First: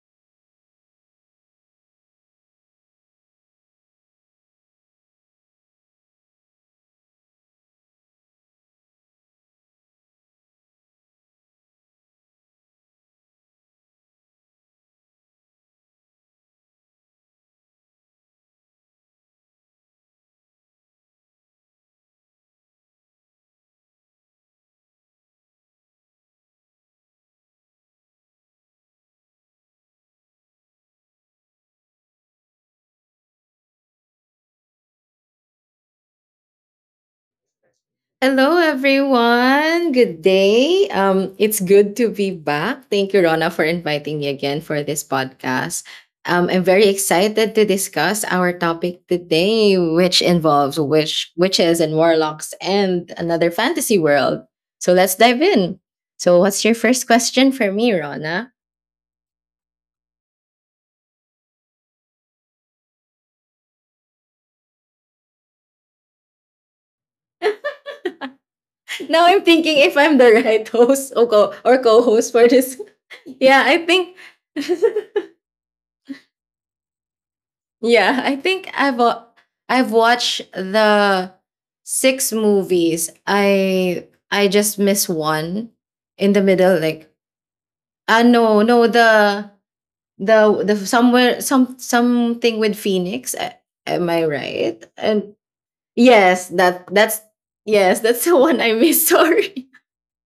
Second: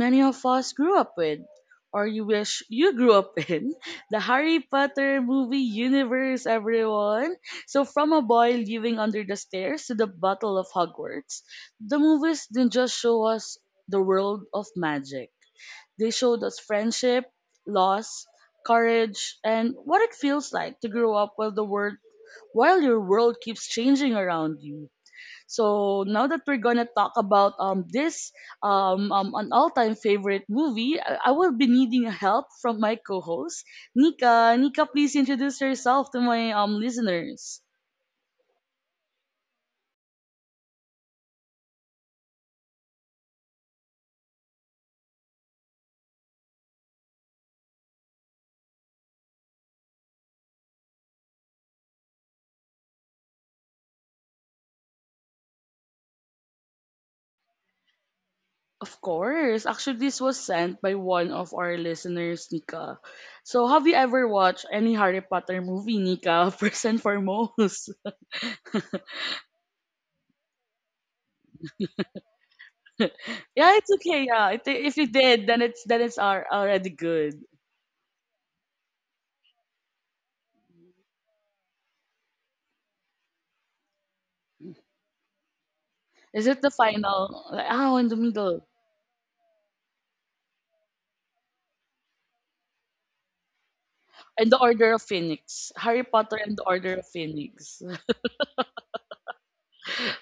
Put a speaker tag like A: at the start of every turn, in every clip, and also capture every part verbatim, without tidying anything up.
A: many of us grew up with, or you wish you grew up in, the Harry Potter movie universe, everyone. So, from a boy living under the stairs to the Battle of Hogwarts, the movies didn't just show us the world of magic, they showed us friendship, loss, courage, and what it feels like to grow up while the world while your world keeps changing around you. So now that we're gonna talk about um this um, um an all-time favorite movie, I, I will be needing help from my co-host Nika. Nika, please introduce yourself to my um listeners.
B: Hello, everyone. Good day. Um, it's good to be back. Thank you, Rona, for inviting me again for this podcast. Um, I'm very excited to discuss our topic today, which involves witch, witches and warlocks and another fantasy world. So let's dive in. So, what's your first question for me, Rona?
A: Of course, actually this was sent by one of our listeners, Nika. So have you ever watched any Harry Potter movie, Nika? First and foremost.
B: Now I'm thinking if I'm the right host or co- or co-host for this. Yeah, I
A: Yeah, it's
B: think
A: okay. Yeah, I if you did, then it's then it's al- already good.
B: Yeah, I think I've uh, I've watched the six movies. I I just miss one in the
A: Is it the
B: middle. Like
A: final? Like, oh, in the
B: ah no
A: middle.
B: no the the the somewhere some something with Phoenix. A- Am I
A: And the
B: right?
A: Order of
B: And
A: Phoenix. Harry Potter
B: yes,
A: and the
B: that
A: Order of
B: that's
A: Phoenix.
B: yes, that's the one I miss. Sorry.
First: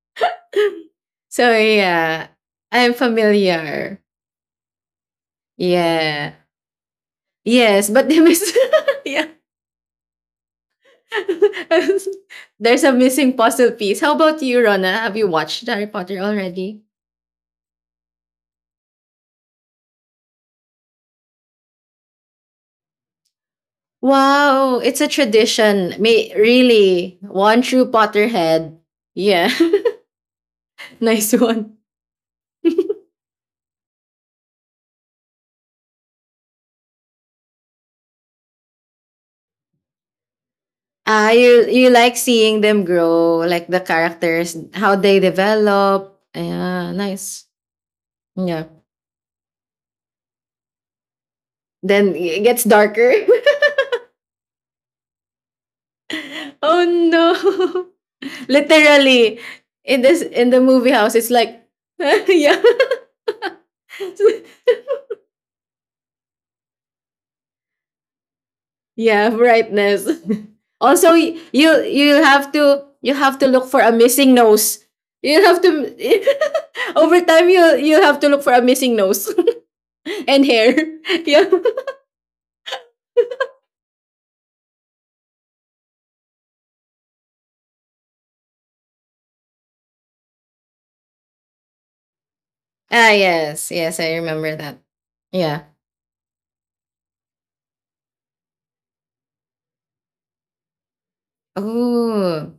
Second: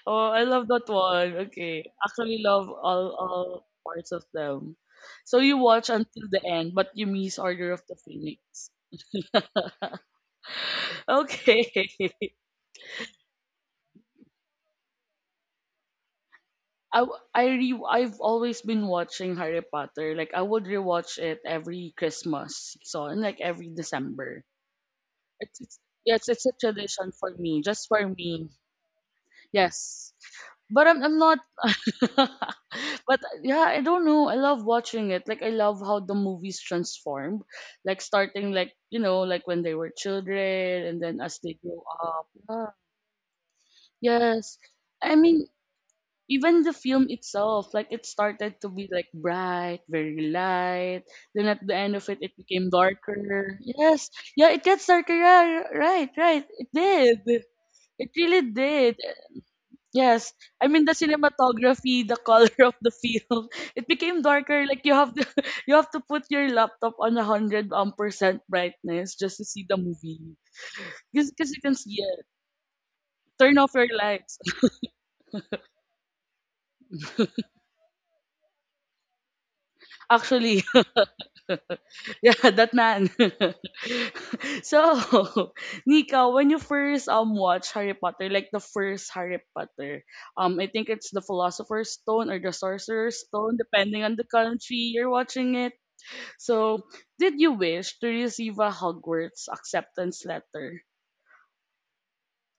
A: Oh, I love that one.
B: So
A: Okay.
B: yeah,
A: Actually love
B: I'm
A: all all
B: familiar.
A: parts of them. So you watch until
B: Yeah.
A: the end, but you miss Order of
B: Yes,
A: the
B: but they miss.
A: Phoenix.
B: Yeah.
A: Okay.
B: There's a missing puzzle piece. How about you, Rona? Have you watched Harry Potter already?
A: I, w- I re- I've always been watching Harry Potter. Like I would rewatch it every Christmas season, like every December.
B: Wow, it's a
A: It's, it's
B: tradition.
A: yes,
B: May
A: it's a tradition
B: really
A: for me,
B: one true
A: just for me.
B: Potterhead. Yeah,
A: Yes, but I'm I'm
B: nice
A: not.
B: one.
A: But yeah, I don't know. I love watching it. Like I love how the movies transformed. Like starting like you know like when they were children and then
B: Ah,
A: as they
B: you
A: grow
B: you like
A: up.
B: seeing
A: Yeah.
B: them grow, like the characters,
A: Yes,
B: how
A: I
B: they
A: mean
B: develop.
A: even the
B: Yeah,
A: film
B: nice.
A: itself, like it started
B: Yeah.
A: to be like bright, very light. Then at the end of
B: Then
A: it, it
B: it gets
A: became
B: darker.
A: darker. Yes, yeah, it gets darker. Yeah, right, right. It
B: Oh
A: did.
B: no!
A: It really did.
B: Literally, in this
A: Yes,
B: in the
A: I mean
B: movie
A: the
B: house, it's like
A: cinematography, the color
B: yeah.
A: of the film, it became darker. Like you have to, you have to put your laptop on a hundred um percent brightness
B: Yeah,
A: just to see the
B: brightness.
A: movie,
B: Also,
A: because
B: y-
A: you
B: you
A: can see
B: you
A: it.
B: have to you have to
A: Turn
B: look
A: off
B: for
A: your
B: a missing
A: lights.
B: nose. You have to over time you you have to look for a missing nose and
A: Actually,
B: hair. Yeah.
A: yeah, that man. So, Nika, when you first um watch Harry Potter, like the first Harry Potter, um, I think it's the Philosopher's Stone or the
B: Ah,
A: Sorcerer's Stone,
B: yes, yes,
A: depending
B: I
A: on the
B: remember that.
A: country you're watching
B: Yeah.
A: it. So, did you wish to receive a Hogwarts acceptance letter?
B: Oh.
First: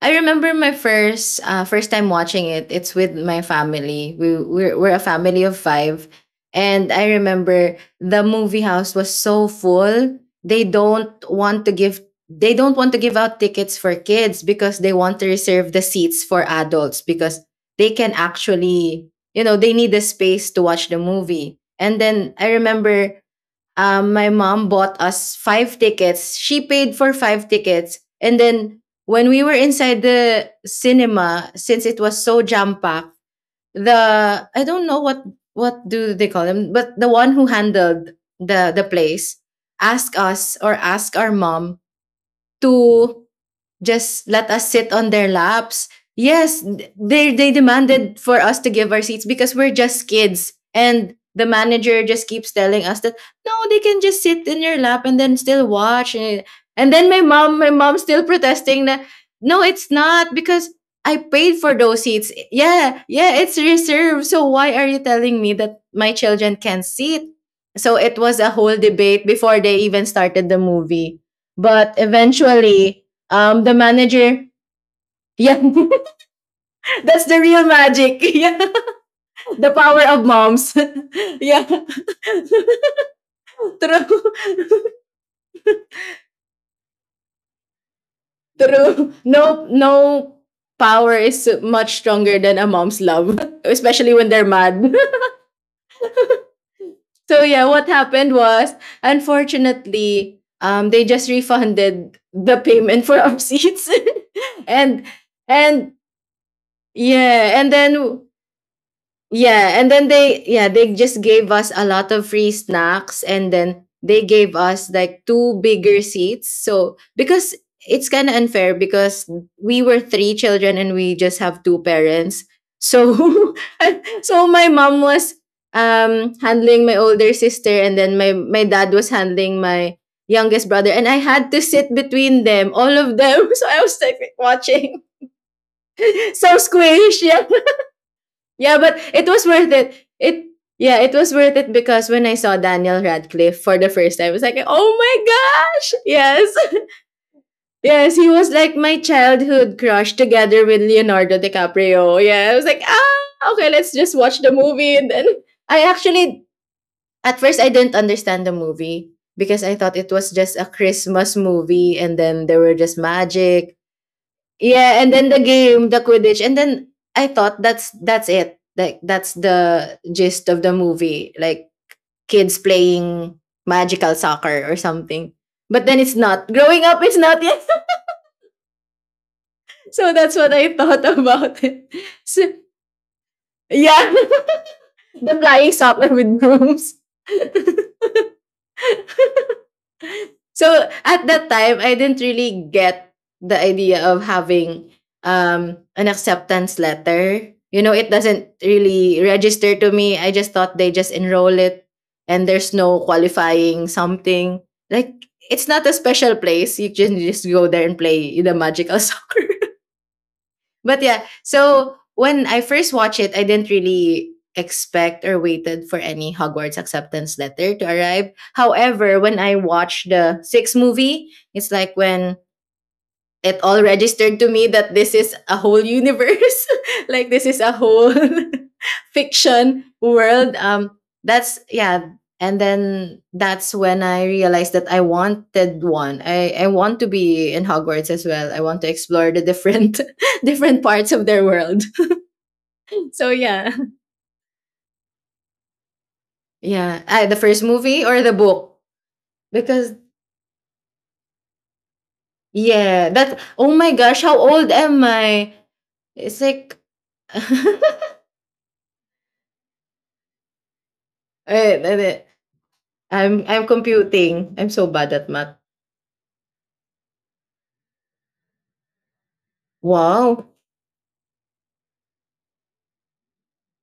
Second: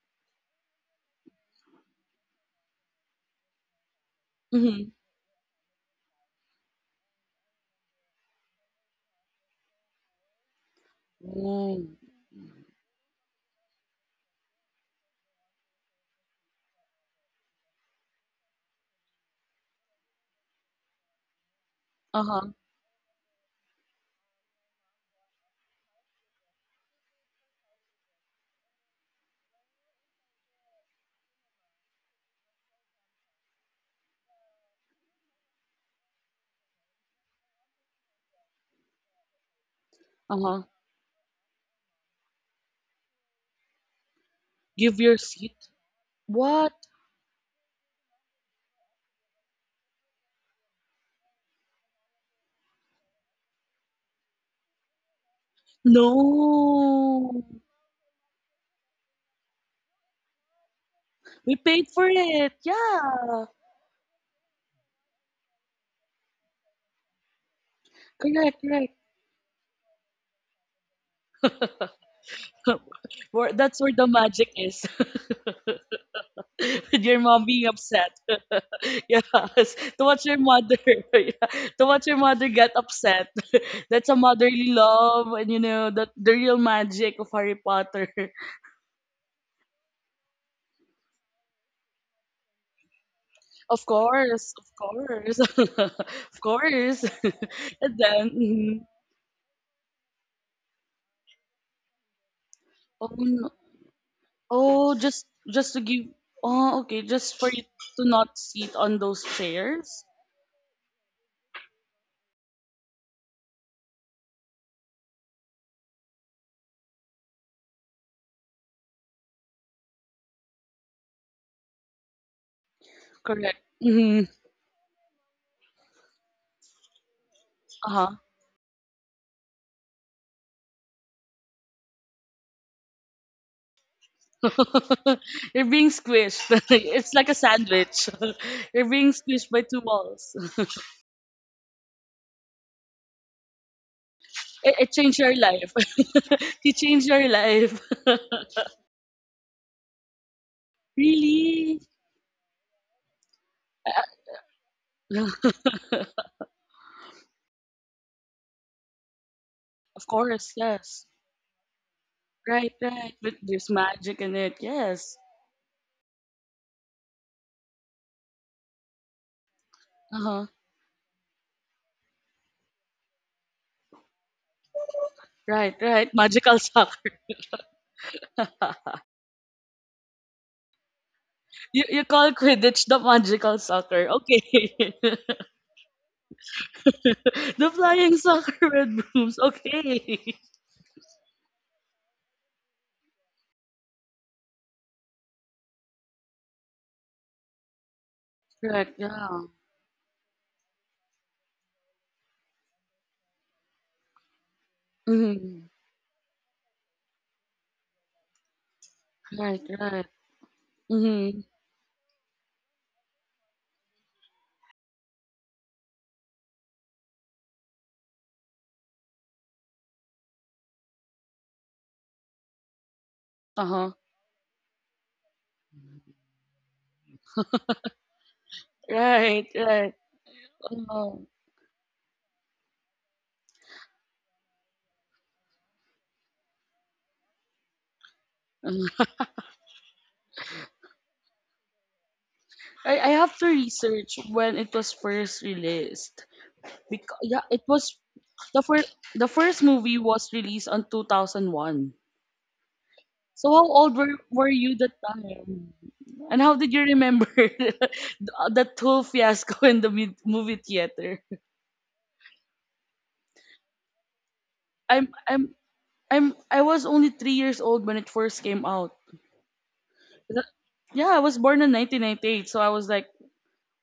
B: I remember my first uh, first time watching it. It's with my family. We we're,
A: Mm-hmm.
B: we're a family of five, and I remember the movie house was so full. They don't want to
A: Oh,
B: give they don't want to give out tickets for kids because they want to reserve the seats for adults because they can actually, you know, they need the space to watch the movie. And
A: uh
B: then I
A: huh,
B: remember um, my mom bought us five tickets. She paid for five tickets. And then when we were inside the cinema, since it was so jam packed, the I don't know what what do they call them, but the one who handled the the place asked
A: uh
B: us
A: huh.
B: or asked our mom. Mm. To just let us sit
A: Give
B: on
A: your
B: their
A: seat.
B: laps. Yes,
A: What?
B: they they demanded for us to give our seats because we're just kids. And the manager just keeps telling us that no, they can just sit in your lap and then still watch. And, and then my
A: No,
B: mom, my mom still protesting that no, it's not because I
A: we
B: paid for
A: paid
B: those
A: for
B: seats.
A: it.
B: Yeah, yeah,
A: Yeah,
B: it's reserved. So why are you telling me that my children can sit? So it was a
A: correct,
B: whole
A: correct.
B: debate before they even started the movie. But eventually,
A: Where,
B: Um, the
A: that's where the
B: manager,
A: magic is.
B: yeah,
A: With your
B: that's the
A: mom
B: real
A: being upset.
B: magic. Yeah.
A: Yes,
B: The power
A: to
B: of
A: watch your
B: moms.
A: mother, yeah.
B: yeah,
A: To watch your mother get upset. That's a
B: true.
A: motherly love, and you know that the real magic of Harry Potter.
B: True. No, no power is much stronger than a mom's love,
A: Of
B: especially when they're
A: course, of
B: mad.
A: course, of course.
B: So yeah, what
A: And then,
B: happened was,
A: mhm.
B: unfortunately, um, they just refunded the payment
A: Oh,
B: for our
A: no.
B: seats,
A: oh,
B: and
A: just just to
B: and
A: give, oh, okay, just for
B: yeah,
A: you
B: and
A: to
B: then
A: not sit on those
B: yeah, and
A: chairs.
B: then they yeah, they just gave us a lot of free snacks and then they gave us like two bigger seats. So because it's kind of unfair because we were three children and we just have two parents. So
A: Correct. Mm-hmm.
B: so my mom was um handling my older sister and
A: Uh-huh.
B: then my my dad was handling my youngest brother and I had to sit between them, all of them. So I was like watching.
A: You're being
B: So
A: squished. It's
B: squish,
A: like a sandwich.
B: yeah,
A: You're
B: but
A: being
B: it was
A: squished by
B: worth
A: two
B: it.
A: walls.
B: It yeah, it was worth it because when I saw Daniel Radcliffe for the first time, I was like,
A: It,
B: oh
A: it
B: my
A: changed your life.
B: gosh, yes,
A: You changed your life.
B: yes, he was like my childhood crush together with Leonardo
A: Really?
B: DiCaprio. Yeah, I was like, ah, okay, let's just watch the movie. And then I actually at first I didn't understand the movie because I thought
A: Of
B: it was
A: course,
B: just a
A: yes.
B: Christmas movie, and then there
A: Right,
B: were just
A: right. But there's
B: magic.
A: magic in it.
B: Yeah, and
A: Yes.
B: then the game, the Quidditch, and then I thought that's that's it. Like that's the
A: Uh-huh.
B: gist of the movie. Like kids playing magical soccer or something.
A: Right,
B: But then
A: right.
B: it's not.
A: Magical
B: Growing up,
A: soccer.
B: it's not yet. So that's what I thought about
A: you
B: it.
A: you call
B: So,
A: Quidditch the magical
B: yeah,
A: soccer. Okay.
B: the flying soccer with brooms.
A: The flying soccer red brooms. Okay.
B: So at that time I didn't really get the idea of having um an acceptance letter, you know, it doesn't
A: Right,
B: really
A: yeah.
B: register to me. I just thought they just enroll it and there's no qualifying something, like
A: Mm-hmm.
B: it's not a special place. You can just go there and play the magical soccer.
A: Right, right.
B: But yeah,
A: Mm-hmm.
B: so when I first watched it, I didn't really expect or waited for any Hogwarts acceptance letter to arrive. However, when I watched the sixth movie, it's like when it all
A: Uh-huh.
B: registered to me that this is a whole universe, like this is a whole
A: Right,
B: fiction
A: right.
B: world, um
A: Oh.
B: that's yeah. And then that's when I realized that I wanted one. I i want to be in Hogwarts as well. I want to explore the different different parts of their world.
A: I, I
B: So
A: have to
B: yeah,
A: research when it was first released.
B: yeah.
A: Because
B: Ah, the
A: yeah,
B: first
A: it was
B: movie or the
A: the
B: book?
A: first the first
B: Because
A: movie was released on two thousand one.
B: yeah, that,
A: So how
B: oh my
A: old were,
B: gosh, how
A: were
B: old
A: you that
B: am I?
A: time?
B: It's
A: And how did
B: like
A: you remember that whole fiasco in the mi- movie theater?
B: Eh, eh, eh, I'm I'm computing. I'm so
A: I'm
B: bad at
A: I'm
B: math.
A: I'm I was only three years old when it first came out. Th-
B: Wow.
A: Yeah, I was born in nineteen ninety-eight, so I was like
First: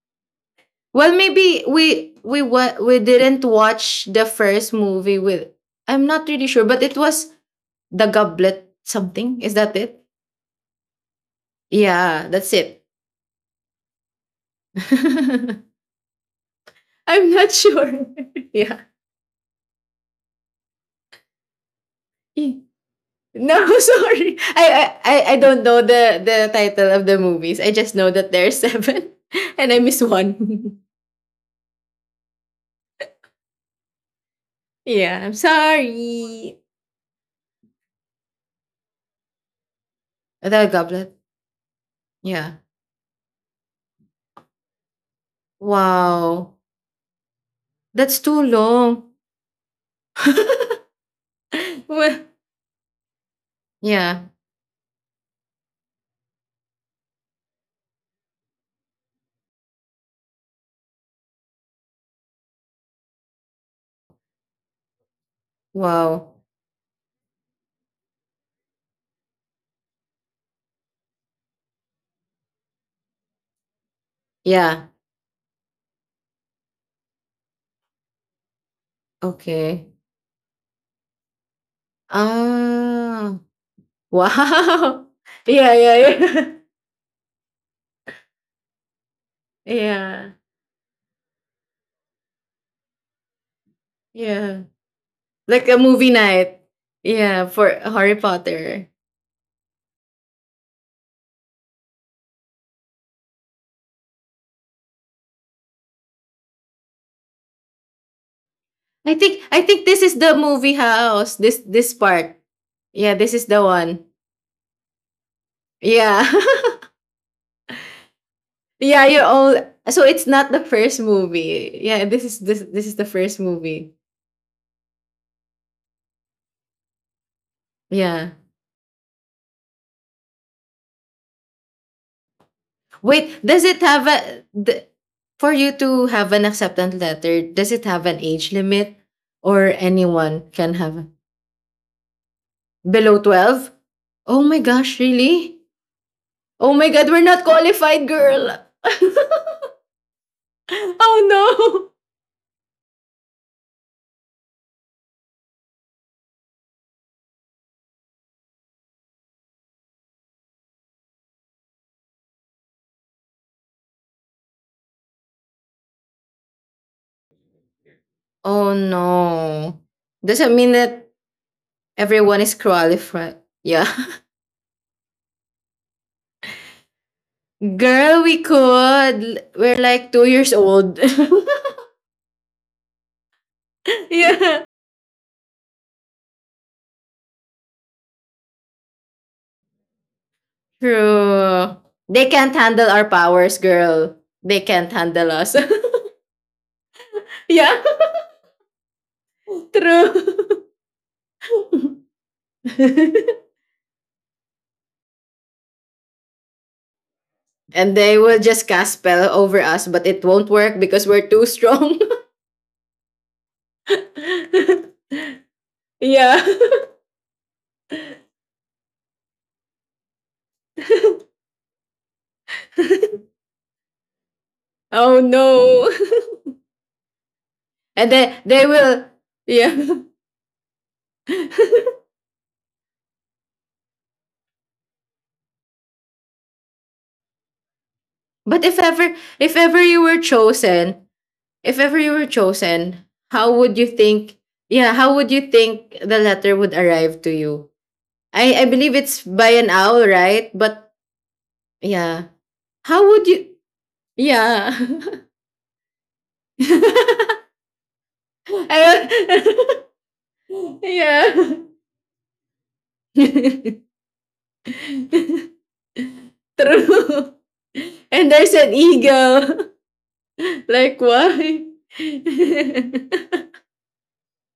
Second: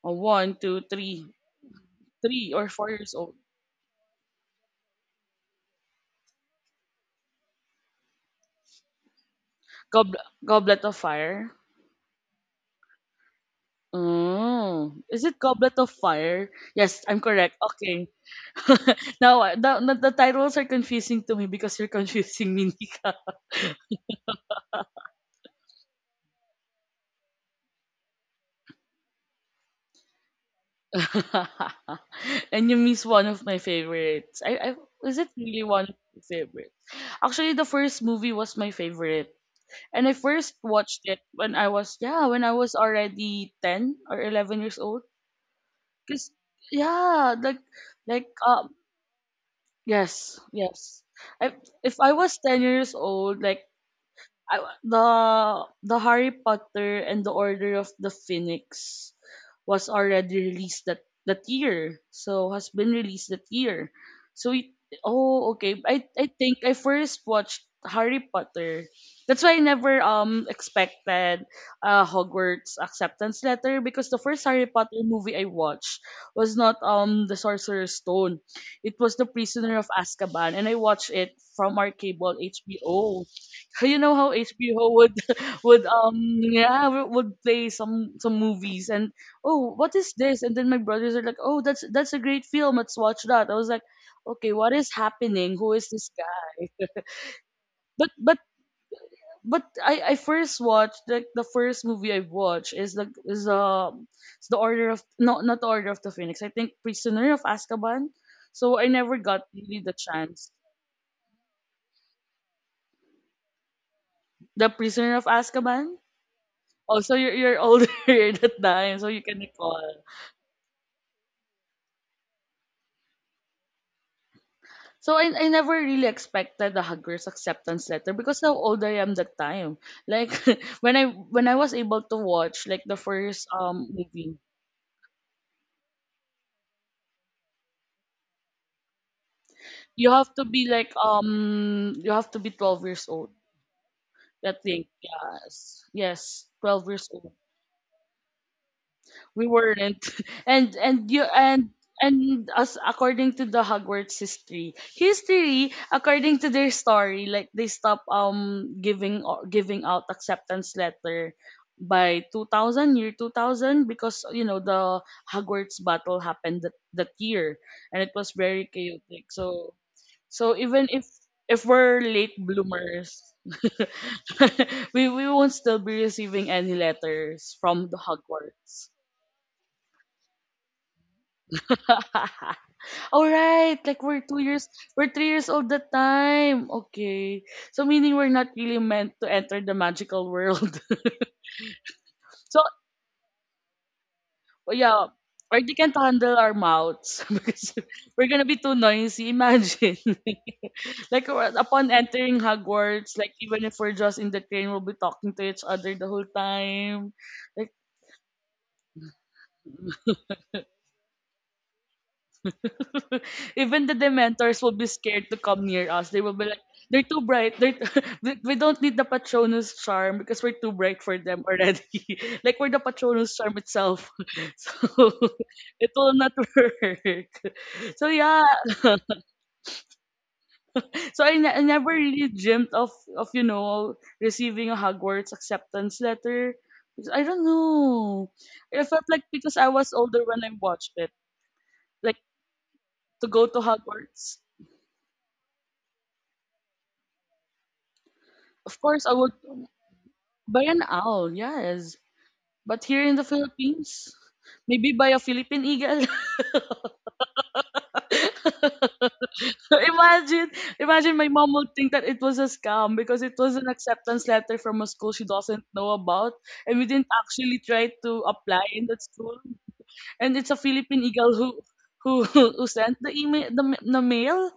A: uh, one, two,
B: Well,
A: three,
B: maybe we we
A: three or
B: wa-
A: four
B: we
A: years old.
B: didn't watch the first movie with. I'm not really sure, but it was the Goblet something. Is that it?
A: Goblet, Goblet of Fire.
B: Yeah, that's it.
A: Oh, is it Goblet of Fire? Yes, I'm
B: I'm not
A: correct.
B: sure.
A: Okay.
B: yeah.
A: Now, uh, the, the, the titles are confusing to me because you're confusing me, Nika.
B: No, sorry. I, I I- I don't know the the title of the movies. I just know that there are seven and I miss one.
A: And you miss one of my favorites. I, I was
B: Yeah,
A: it
B: I'm
A: really one of my
B: sorry.
A: favorites? Actually, the first movie was my favorite, and I first
B: The
A: watched
B: Goblet.
A: it when I was yeah when I
B: Yeah.
A: was already ten or eleven years old. Cause
B: Wow.
A: yeah, like
B: That's
A: like
B: too
A: um
B: long.
A: yes, yes. I, if I
B: Well,
A: was ten years old, like
B: yeah.
A: I, the the Harry Potter and the Order of the Phoenix was already released that that year. So has been released that year. So it, oh, okay. I I
B: Wow.
A: think I first watched Harry Potter. That's why I never um expected a Hogwarts acceptance letter because the first Harry
B: Yeah.
A: Potter movie I watched was not um the Sorcerer's Stone. It was The Prisoner of
B: Okay.
A: Azkaban and I watched it from our cable H B O.
B: Ah.
A: You know how H B O
B: Wow.
A: would
B: Yeah,
A: would
B: yeah,
A: um
B: yeah.
A: yeah w- would play some some movies, and oh, what is
B: yeah.
A: this? And then my brothers are like, oh, that's that's a great film, let's watch that. I was like, okay,
B: Yeah.
A: what is happening,
B: Like
A: who
B: a
A: is this
B: movie
A: guy?
B: night. Yeah, for
A: but
B: Harry
A: but
B: Potter.
A: but I I first watched like the first movie I watched is like is um it's the Order of, no, not the Order of the Phoenix, I think Prisoner of Azkaban, so I
B: I
A: never
B: think
A: got
B: I
A: really
B: think
A: the
B: this is the
A: chance,
B: movie house. This this part. Yeah, this is the one.
A: the Prisoner of Azkaban,
B: Yeah.
A: also you're you're older at that time,
B: Yeah,
A: so you
B: you're
A: can
B: all
A: recall.
B: so it's not the first movie. Yeah, this is this this is the first movie.
A: So I, I never really expected a hugger's acceptance letter
B: Yeah.
A: because how old I am that time. Like when I when I was able to watch like the
B: Wait,
A: first
B: does it
A: um
B: have
A: movie,
B: a the, for you to have an acceptance letter? Does it have an age limit, or
A: you have to
B: anyone
A: be
B: can
A: like
B: have
A: um you have to be twelve years
B: below
A: old.
B: twelve? Oh
A: I
B: my
A: think
B: gosh, really?
A: yes, yes,
B: Oh
A: twelve
B: my
A: years
B: god, we're
A: old.
B: not qualified, girl.
A: We weren't. And and
B: Oh
A: you and
B: no.
A: and as according to the Hogwarts history, history according to their story, like they stop um giving o- giving out acceptance letter by two thousand, year two thousand, because you know the Hogwarts battle happened that, that year, and it was very
B: Oh
A: chaotic. So,
B: no.
A: so
B: Doesn't mean
A: even if
B: that
A: if we're late
B: everyone is
A: bloomers,
B: qualified. Yeah.
A: we we won't still be receiving any letters from the
B: Girl, we
A: Hogwarts.
B: could. We're like two years old.
A: All right, like we're two
B: yeah.
A: years, we're three years old that time. Okay, so meaning we're not really meant to enter the magical world.
B: True. They can't
A: So
B: handle our powers, girl. They can't
A: yeah,
B: handle us.
A: or they can't handle our mouths because
B: yeah,
A: we're gonna be too noisy. Imagine,
B: true.
A: like uh, upon entering Hogwarts, like even if we're just in the train, we'll be talking to each other the whole time. Like
B: And they will just cast spell over us, but it won't work because we're too strong.
A: even the Dementors will be scared to come near us. They will
B: yeah.
A: be like, they're too bright. They're t- we we don't need the Patronus charm because we're too bright for them already. Like we're the Patronus charm itself. So
B: Oh no.
A: it will not work. So
B: And then
A: yeah.
B: they will yeah.
A: So I, ne- I never really dreamt of of you know receiving a Hogwarts acceptance letter. Because I don't know.
B: But if
A: I felt
B: ever,
A: like
B: if
A: because I
B: ever
A: was
B: you were
A: older when I watched
B: chosen,
A: it,
B: if ever you
A: like
B: were chosen,
A: to go
B: how
A: to
B: would you think?
A: Hogwarts.
B: Yeah, how would you think the letter would arrive to you? I I
A: Of
B: believe
A: course, I
B: it's
A: would.
B: by an owl, right?
A: By an
B: But
A: owl, yes.
B: yeah,
A: But here
B: how
A: in the
B: would you?
A: Philippines,
B: Yeah,
A: maybe by a Philippine eagle.
B: I don't-
A: imagine, imagine my mom
B: yeah.
A: would think that it was a scam because it was an acceptance letter from a school she doesn't know about, and we didn't
B: True.
A: actually try to
B: And there's
A: apply
B: an
A: in that school.
B: eagle.
A: And it's a
B: Like
A: Philippine eagle who
B: why?
A: who who sent the email, the, ma- the mail.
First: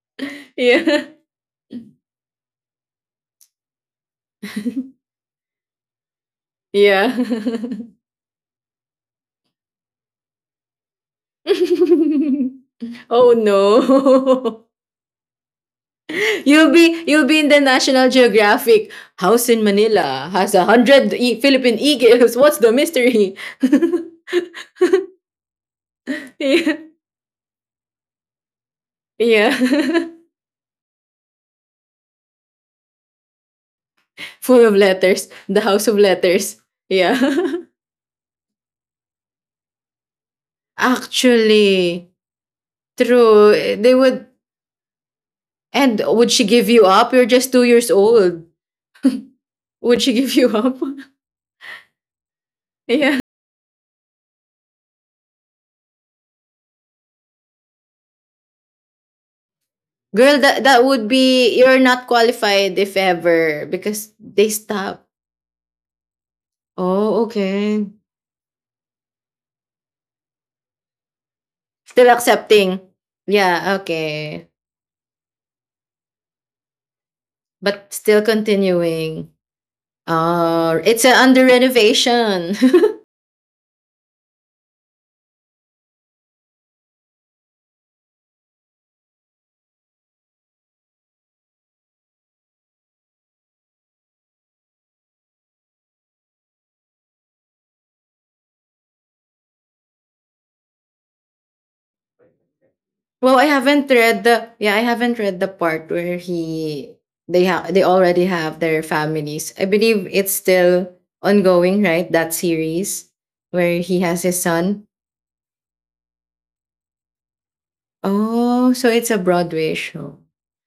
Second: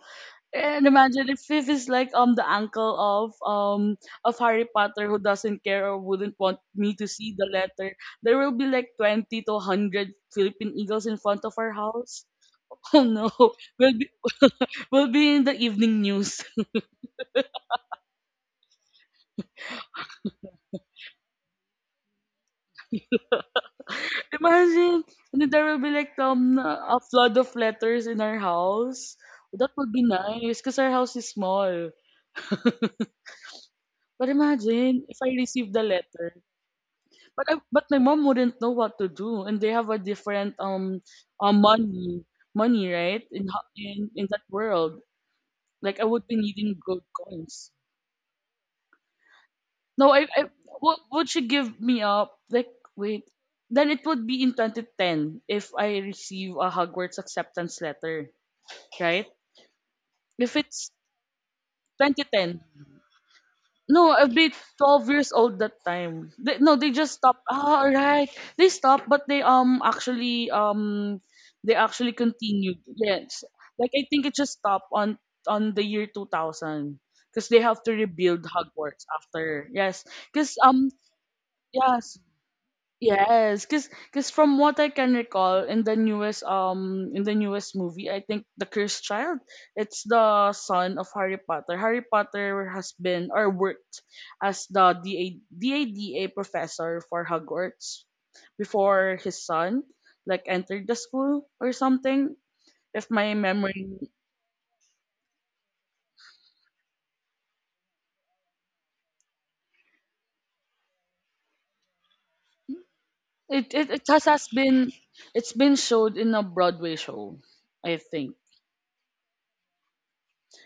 A: And
B: yeah.
A: imagine if Fifth is like um the uncle of um of Harry Potter, who doesn't care or wouldn't want me to
B: Yeah.
A: see the letter. There will be like twenty to hundred Philippine eagles in front of our house. Oh no,
B: Oh
A: we'll be
B: no.
A: we'll be in the evening news.
B: you'll be you'll be in the National Geographic. House in Manila has a hundred e- Philippine eagles. What's the mystery?
A: Imagine, and then there will be like um
B: yeah.
A: a flood of letters in our house. That would be
B: Yeah.
A: nice because our house is small. But
B: Full of
A: imagine if
B: letters.
A: I
B: The
A: receive the
B: house of
A: letter.
B: letters. Yeah.
A: But I, but my mom wouldn't know what to do, and they have a different um, uh,
B: Actually,
A: money, money right, in
B: true.
A: ho-
B: They
A: in
B: would
A: in that world. Like
B: and
A: I would
B: would
A: be
B: she give
A: needing
B: you
A: gold
B: up? You're just two
A: coins.
B: years old. Would
A: No,
B: she
A: I,
B: give you
A: I
B: up?
A: would would she give me up? Like
B: yeah.
A: wait, then it would be in twenty ten if I receive a Hogwarts acceptance letter, right?
B: Girl,
A: If
B: that that
A: it's
B: would be you're not
A: twenty ten,
B: qualified if ever
A: no,
B: because
A: I've
B: they
A: been
B: stop.
A: twelve years old that time. They, no, they just
B: Oh,
A: stopped.
B: okay.
A: Ah, alright. They stopped, but they um actually um they
B: Still
A: actually
B: accepting.
A: continued. Yes.
B: Yeah,
A: Like I think it
B: okay.
A: just stopped on on the year two thousand because they have
B: But
A: to
B: still
A: rebuild Hogwarts
B: continuing.
A: after. Yes. Cuz
B: Oh,
A: um
B: it's uh, under
A: yes,
B: renovation.
A: yes, cause cause from what I can recall in the newest um in the newest movie, I think the cursed child, it's the son of Harry Potter. Harry Potter has been or worked as the D A, DADA professor for Hogwarts before his son like entered the school or something. If
B: Well,
A: my
B: I haven't
A: memory,
B: read the, yeah, I haven't read the part where he they have they already have their families. I believe it's still ongoing, right? That series
A: it
B: where
A: it,
B: he
A: it
B: has
A: has,
B: his
A: has
B: son.
A: been it's been showed in a Broadway show, I think.
B: Oh, so it's a Broadway show.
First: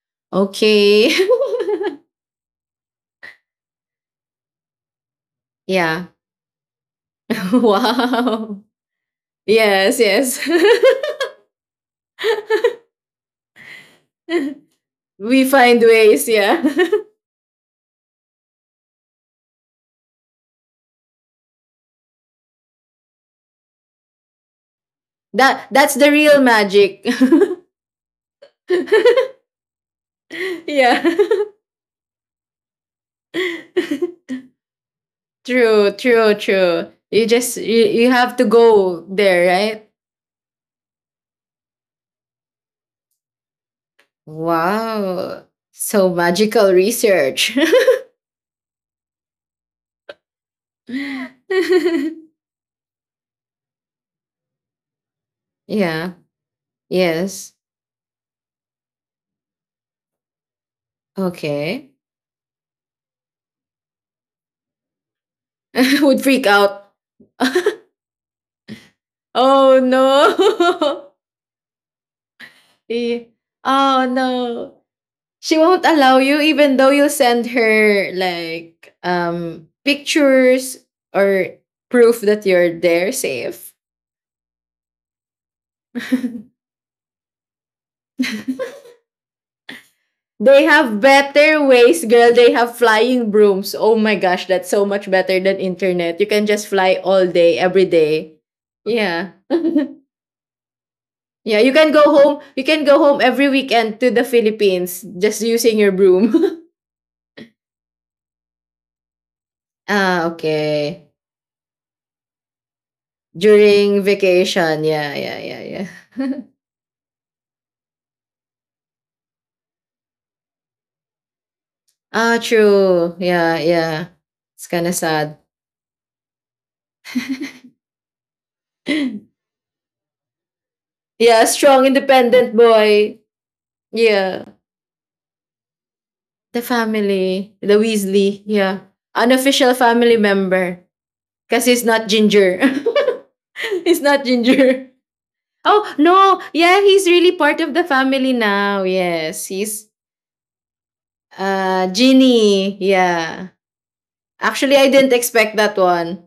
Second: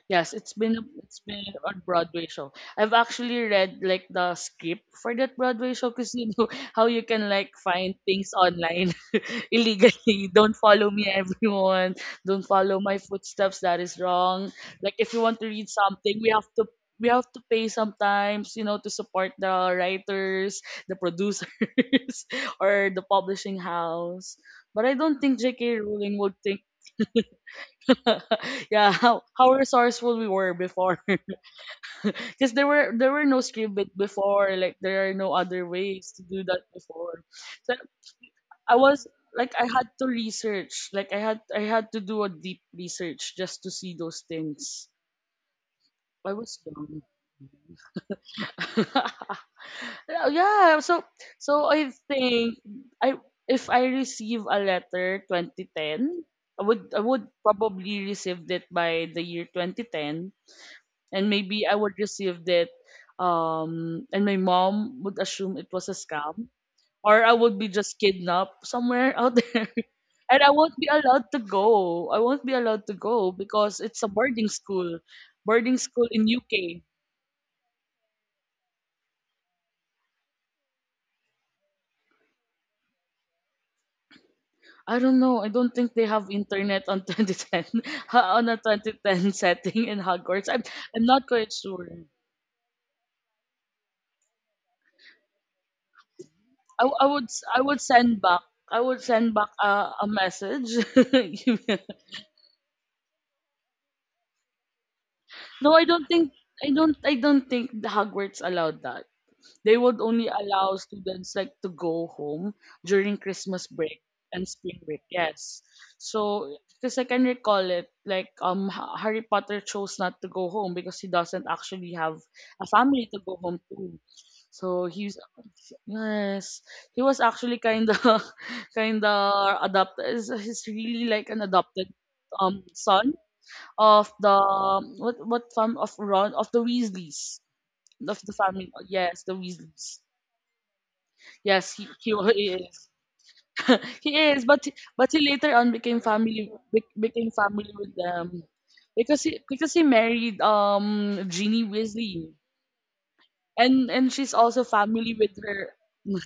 A: Yes, it's been a-
B: Okay.
A: it's been a Broadway show. I've actually read like the script for that Broadway show
B: yeah.
A: because you know how you can like find things
B: Wow.
A: online
B: Yes,
A: illegally.
B: yes.
A: Don't follow me, everyone. Don't follow my footsteps. That is wrong. Like if you want
B: We
A: to read
B: find
A: something,
B: ways,
A: we have
B: yeah.
A: to we have to pay sometimes, you know, to support the writers, the producers, or the publishing house. But I don't think
B: That
A: J K.
B: that's the
A: Rowling would
B: real
A: think.
B: magic.
A: Yeah, how, how resourceful we were before.
B: yeah.
A: Because there were there were no script be- before like there are no other
B: true,
A: ways to
B: true,
A: do that
B: true.
A: before.
B: You just
A: So
B: you, you have to
A: I
B: go
A: was
B: there,
A: like I had
B: right?
A: to research like I had I had to do a deep research just to see those things.
B: Wow. So
A: I was
B: magical
A: young.
B: research.
A: Yeah, so so i think I if I receive a letter
B: yeah.
A: twenty ten, I would I would
B: Yes.
A: probably received it by the year twenty ten, and maybe I
B: Okay.
A: would receive that, um and my mom would assume it was a
B: Would freak
A: scam,
B: out.
A: or I would be just kidnapped somewhere out there.
B: oh
A: And I won't be
B: no.
A: allowed to go. I won't be allowed to
B: Eh,
A: go because it's
B: oh
A: a boarding
B: no.
A: school.
B: She
A: Boarding
B: won't
A: school
B: allow
A: in
B: you even
A: U K.
B: though you send her like um pictures or proof that you're there safe.
A: I don't know. I don't think they have internet on two thousand ten. On a twenty ten setting in Hogwarts. I'm
B: They have
A: I'm not quite
B: better
A: sure.
B: ways, girl. They have flying brooms. Oh my gosh, that's so much better than internet. You can just
A: I,
B: fly
A: I
B: all
A: would
B: day
A: I would
B: every
A: send
B: day.
A: back I would
B: Yeah.
A: send back a, a message.
B: Yeah, you can go home, you can go home every weekend to the Philippines just
A: No,
B: using
A: I
B: your
A: don't
B: broom.
A: think I don't I don't think the Hogwarts allowed that. They would
B: Ah,
A: only allow
B: okay.
A: students like to go home during Christmas
B: During
A: break and spring
B: vacation,
A: break.
B: yeah, yeah, yeah.
A: Yes.
B: Yeah.
A: So because I can recall it, like um Ha- Harry Potter chose not to go home because he doesn't actually have
B: Ah,
A: a family
B: true.
A: to go
B: Yeah,
A: home to.
B: yeah. It's kind
A: So
B: of
A: he's,
B: sad.
A: yes, he was actually kind of kind of adopted. He's he's really like an
B: Yeah, strong,
A: adopted
B: independent
A: um son
B: boy.
A: of the
B: Yeah.
A: what what farm of Ron of
B: The
A: the Weasleys
B: family, the
A: of the
B: Weasley.
A: family.
B: Yeah.
A: Yes, the
B: Unofficial
A: Weasleys.
B: family member. Because
A: Yes,
B: he's
A: he
B: not
A: he,
B: Ginger.
A: is.
B: He's
A: He
B: not
A: is, but
B: Ginger.
A: but he later on
B: Oh,
A: became
B: no.
A: family
B: Yeah,
A: bec-
B: he's really
A: became
B: part
A: family
B: of the
A: with
B: family
A: them
B: now.
A: because he
B: Yes.
A: because he
B: He's
A: married um Jeannie
B: uh
A: Weasley.
B: Ginny. Yeah.
A: And and she's also
B: Actually, I didn't
A: family with
B: expect
A: her.
B: that one.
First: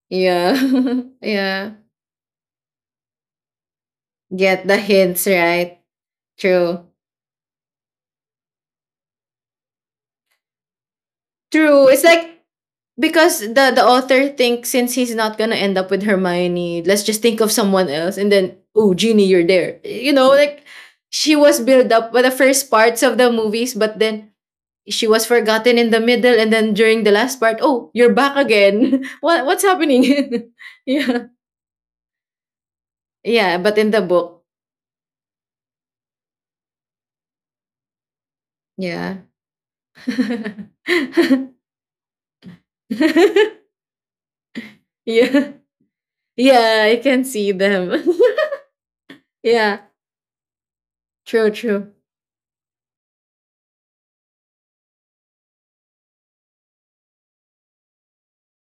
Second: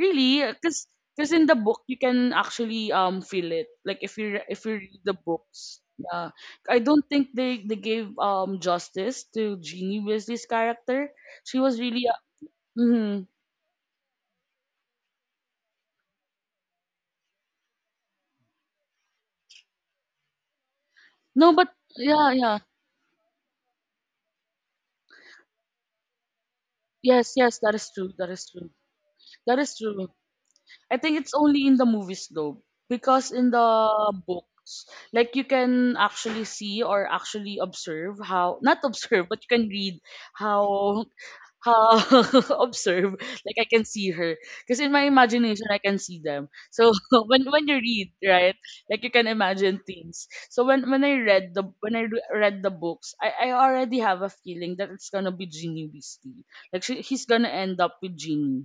A: Really?
B: Yeah.
A: Because because in the
B: yeah.
A: book you can actually um feel it. Like if you re- if
B: Get
A: you
B: the
A: read the
B: hints, right?
A: books, yeah, I
B: True.
A: don't think they they gave um justice to Jeannie Wesley's character. She was
B: True. It's
A: really uh,
B: like
A: mhm.
B: because the the author thinks since he's not gonna end up with Hermione, let's just think of someone else, and then oh, Ginny, you're there. You know, like she
A: No,
B: was
A: but
B: built up by
A: yeah,
B: the
A: yeah,
B: first parts of the movies, but then she was forgotten in the middle, and then during the
A: yes
B: last
A: yes
B: part,
A: that is
B: oh,
A: true
B: you're
A: that
B: back
A: is true
B: again. what
A: that
B: what's
A: is
B: happening?
A: true. I think
B: yeah,
A: it's only in the movies though, because in
B: yeah, but in
A: the
B: the book,
A: books, like you can actually see or actually observe how, not
B: yeah,
A: observe, but you can read how how observe. Like I can see her, because in my
B: yeah,
A: imagination I can see them.
B: yeah,
A: So
B: I can
A: when
B: see
A: when you
B: them.
A: read, right, like you can imagine
B: yeah,
A: things. So when when I
B: true,
A: read the
B: true.
A: when I re- read the books, I I already have a feeling that it's gonna be Ginny Weasley. Like she, he's gonna end up with Ginny.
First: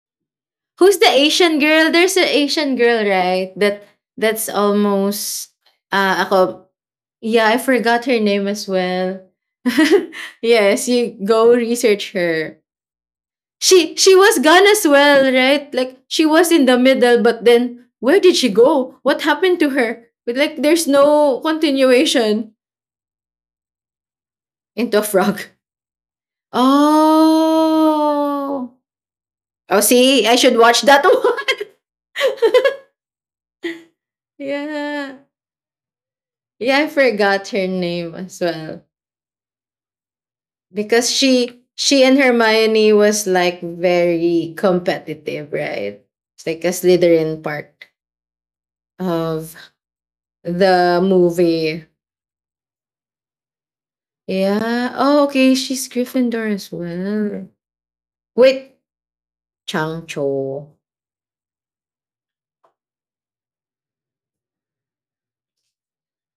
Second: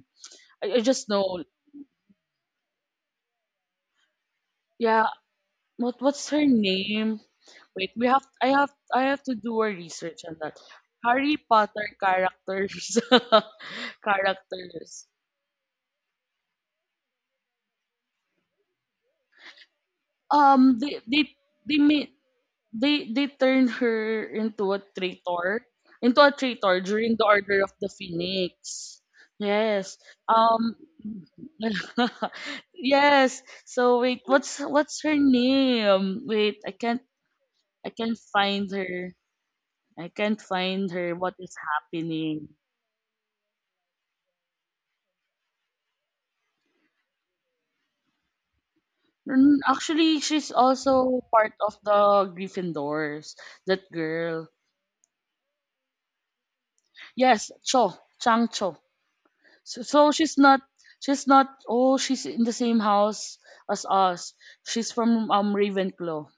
A: I, I
B: Who's
A: just
B: the
A: know.
B: Asian girl? There's an Asian girl, right? That that's
A: Yeah,
B: almost
A: what
B: uh
A: what's her
B: ako.
A: name?
B: Yeah, I
A: Wait,
B: forgot
A: we
B: her
A: have
B: name
A: I
B: as
A: have I
B: well.
A: have to do a research on that.
B: yes, you
A: Harry
B: go
A: Potter
B: research her.
A: characters.
B: She she was gone as
A: Characters.
B: well, right? Like she was in the middle, but then where did she go? What happened to her? But like
A: Um
B: there's
A: they they
B: no
A: they made
B: continuation
A: they they turn her into a
B: into a frog.
A: traitor, into a traitor during the Order of the
B: Oh.
A: Phoenix.
B: Oh,
A: Yes.
B: see, I should
A: Um
B: watch that one.
A: yes. So wait, what's what's her
B: Yeah.
A: name? Wait, I
B: Yeah, I
A: can't
B: forgot her
A: I
B: name
A: can't
B: as
A: find
B: well
A: her. I can't find
B: because
A: her. What is
B: she she and
A: happening?
B: Hermione was like very competitive, right? It's like a Slytherin part of
A: Mm, actually, she's
B: the
A: also part of
B: movie.
A: the Gryffindors. That girl.
B: Yeah. Oh, okay. She's Gryffindor as well.
A: Yes, Cho, Chang
B: Wait,
A: Cho. So,
B: Chang
A: so she's not.
B: Cho.
A: She's not. Oh, she's in the same house as us. She's from um Ravenclaw.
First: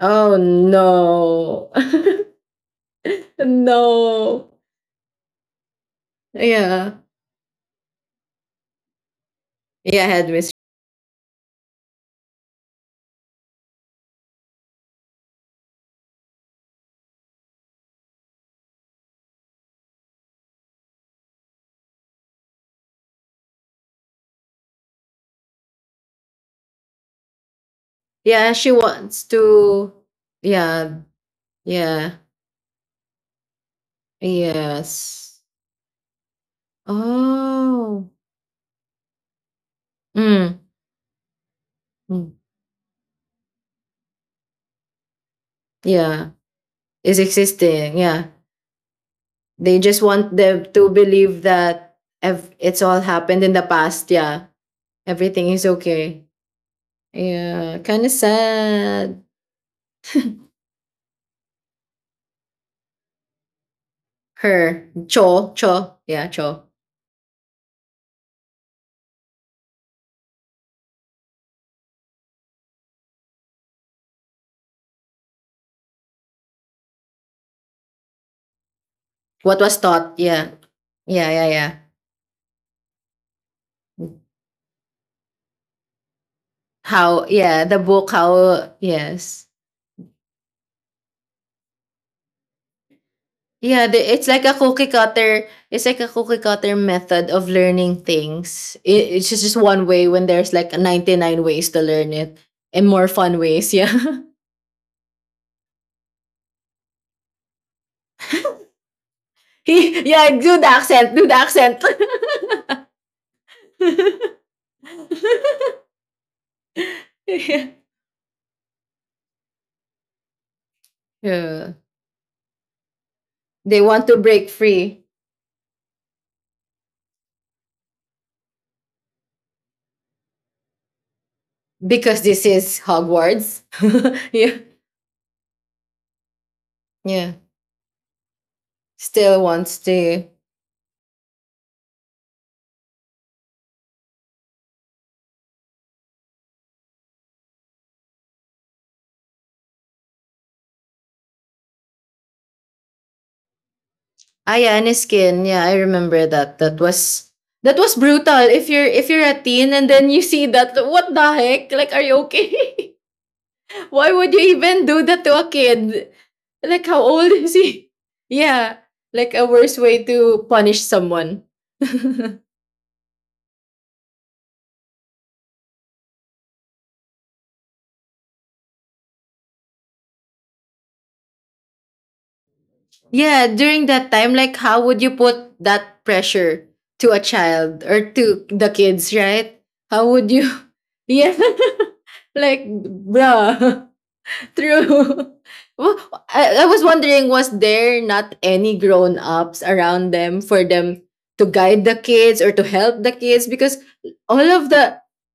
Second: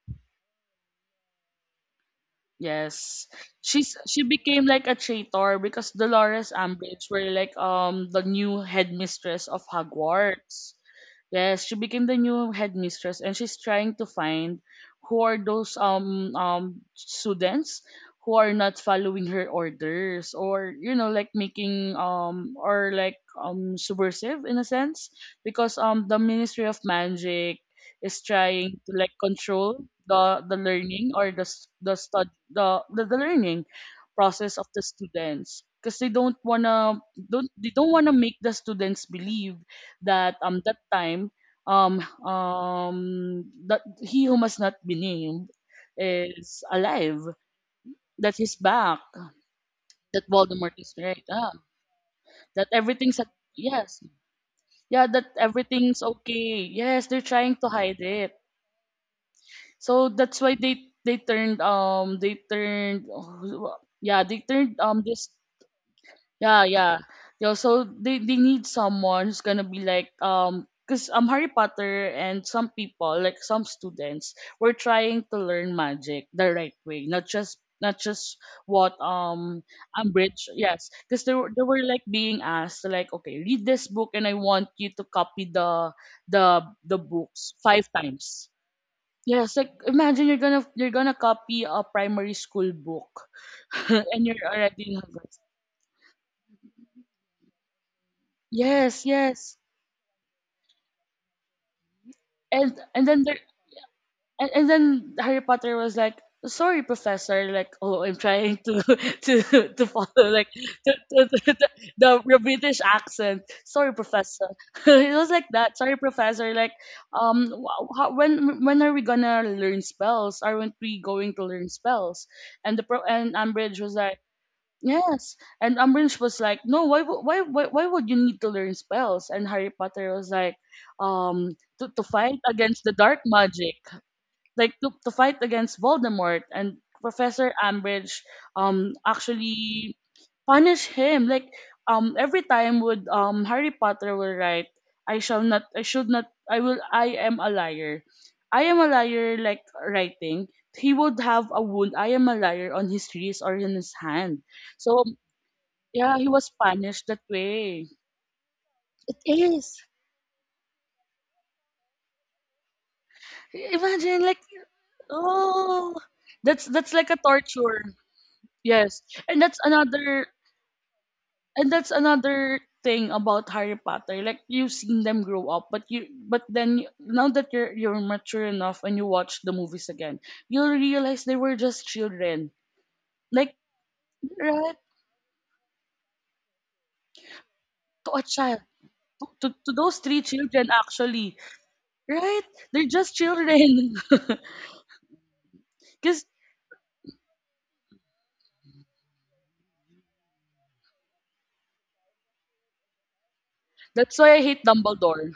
B: Oh no,
A: Yes, she's she
B: no.
A: became like a traitor because Dolores
B: Yeah,
A: Umbridge were like um the new headmistress of
B: yeah. Headmistress.
A: Hogwarts. Yes, she became the new headmistress, and she's trying to find who are those um um students who are not following her orders, or you know, like making um or like um subversive in a sense, because um the Ministry of Magic is
B: Yeah, she
A: trying to like
B: wants
A: control
B: to.
A: the the
B: Yeah,
A: learning or the s- the
B: yeah.
A: stud the the, the learning process of the
B: Yes.
A: students, because they don't wanna, don't they don't
B: Oh.
A: wanna make the students believe that,
B: Mm.
A: um that time, um
B: Mm.
A: um that he who must not be named
B: Yeah.
A: is
B: Is
A: alive,
B: existing. Yeah.
A: that he's back,
B: They just
A: that
B: want them
A: Voldemort
B: to
A: is right.
B: believe
A: Ah,
B: that ev-
A: that
B: it's all
A: everything's at,
B: happened in the
A: yes,
B: past. Yeah.
A: yeah, that
B: Everything is
A: everything's
B: okay.
A: okay. Yes, they're trying to
B: Yeah.
A: hide
B: Kind of
A: it.
B: sad.
A: So that's why they they turned, um they turned oh, yeah they turned
B: Her.
A: um this.
B: Cho. Cho. Yeah. Cho.
A: Yeah, yeah. Yeah, so they, they need someone who's gonna be like, um, because um Harry Potter and some people, like some students, were trying to learn magic the right way, not just not just what
B: What
A: um
B: was taught.
A: Umbridge,
B: Yeah.
A: yes, because
B: Yeah.
A: they
B: Yeah.
A: were they
B: Yeah.
A: were like being asked, like, okay, read this book and I want you to copy the the the
B: How.
A: books
B: Yeah. The
A: five
B: book.
A: times.
B: How. Yes.
A: Yes, like imagine you're gonna you're gonna copy a primary school book
B: Yeah, the,
A: and
B: it's
A: you're
B: like a cookie
A: already in Hogwarts.
B: cutter. It's like a cookie cutter method of learning things.
A: Yes,
B: It, it's just just
A: yes.
B: one way when there's like ninety-nine ways to learn it
A: and
B: and
A: and
B: more
A: then there
B: fun ways. Yeah.
A: and, and then Harry Potter was like, "Sorry, Professor. Like, oh, I'm trying to to to
B: He-
A: follow
B: yeah,
A: like
B: do the
A: to,
B: accent.
A: to,
B: Do the
A: to, to,
B: accent.
A: the the British accent. Sorry, Professor." It was like that. "Sorry, Professor. Like, um,
B: yeah.
A: wh- how, when when are we gonna learn spells? Aren't we going to learn
B: Yeah.
A: spells?" And the pro, and Ambridge
B: They
A: was
B: want to
A: like.
B: break free
A: Yes, and Umbridge was like, "No, why, wo- why, why, why would you need to learn spells?" And Harry Potter was like, "Um, to, to
B: because
A: fight
B: this is
A: against the dark
B: Hogwarts.
A: magic,
B: yeah.
A: like to, to fight against Voldemort." And
B: Yeah.
A: Professor Umbridge, um,
B: Still wants
A: actually
B: to.
A: punish him. Like, um, every time would um Harry Potter will write, "I shall not, I should not, I will, I am a liar, I am a liar." Like writing, he would have a wound, "I am a liar," on his wrist or in his hand.
B: Ah, yeah,
A: So
B: Aniskin. Yeah, I
A: yeah, he
B: remember
A: was
B: that. That
A: punished that
B: was that
A: way.
B: was brutal. If you're if
A: It
B: you're a teen
A: is.
B: and then you see that, what the heck? Like, are you okay? Why
A: Imagine
B: would
A: like,
B: you even do that to a
A: oh,
B: kid?
A: that's
B: Like,
A: that's
B: how
A: like a
B: old is
A: torture.
B: he? Yeah,
A: Yes.
B: like
A: And
B: a
A: that's
B: worse way
A: another
B: to punish someone.
A: and that's another thing about Harry Potter. Like you've seen them grow up, but you but then you- now that you're you're mature enough and you watch the movies again, you'll realize they were just children.
B: yeah,
A: Like,
B: during that time, like,
A: right,
B: how would you put that pressure to a child or
A: to a
B: to
A: child.
B: the kids,
A: To, to,
B: right?
A: to those
B: How
A: three
B: would you?
A: children
B: Yeah,
A: actually. Right?
B: like,
A: They're just
B: bruh.
A: children.
B: True. Well,
A: Cause
B: I, I was wondering, was there not any grown ups around them for them to guide the kids or to help the kids? Because
A: that's why
B: all
A: I hate
B: of the,
A: Dumbledore.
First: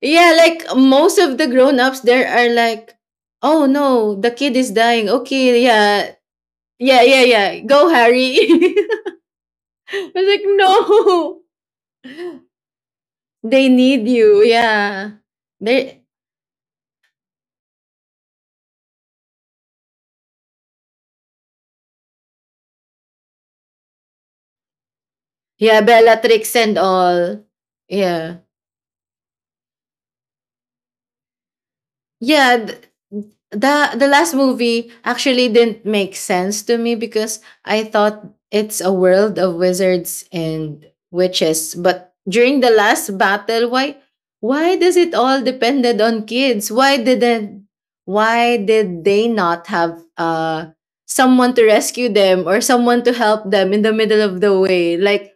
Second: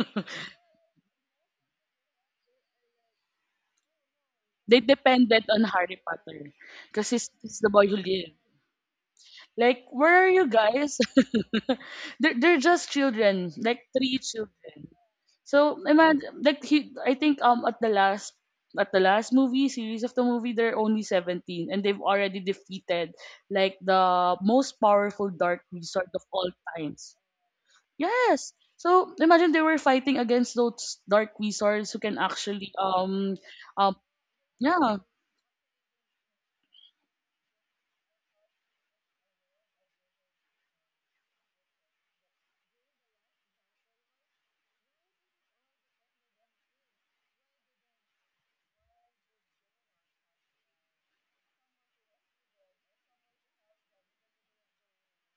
B: yeah, like most of the grown ups there are like, oh no, the kid is
A: They
B: dying.
A: depended
B: Okay,
A: on Harry
B: yeah,
A: Potter
B: yeah,
A: because
B: yeah,
A: he's, he's
B: yeah.
A: the boy
B: Go,
A: who lived.
B: Harry. I
A: Like, where
B: was
A: are
B: like,
A: you guys?
B: no,
A: they're, they're just children,
B: they
A: like
B: need
A: three
B: you.
A: children.
B: Yeah.
A: So
B: They,
A: imagine, like, he, I think, um, at the last, at the last movie series of the movie, they're only seventeen, and they've already defeated like the most powerful dark
B: yeah,
A: wizard of all
B: Bellatrix and
A: times.
B: all. Yeah.
A: Yes. So imagine they were fighting against those dark wizards who can
B: Yeah,
A: actually
B: th-
A: um um
B: the the last movie
A: yeah.
B: actually didn't make sense to me because I thought it's a world of wizards and witches, but during the last battle, why why does it all depended on kids? Why didn't why did they not have uh someone to rescue them or someone to help them in the middle of the way? Like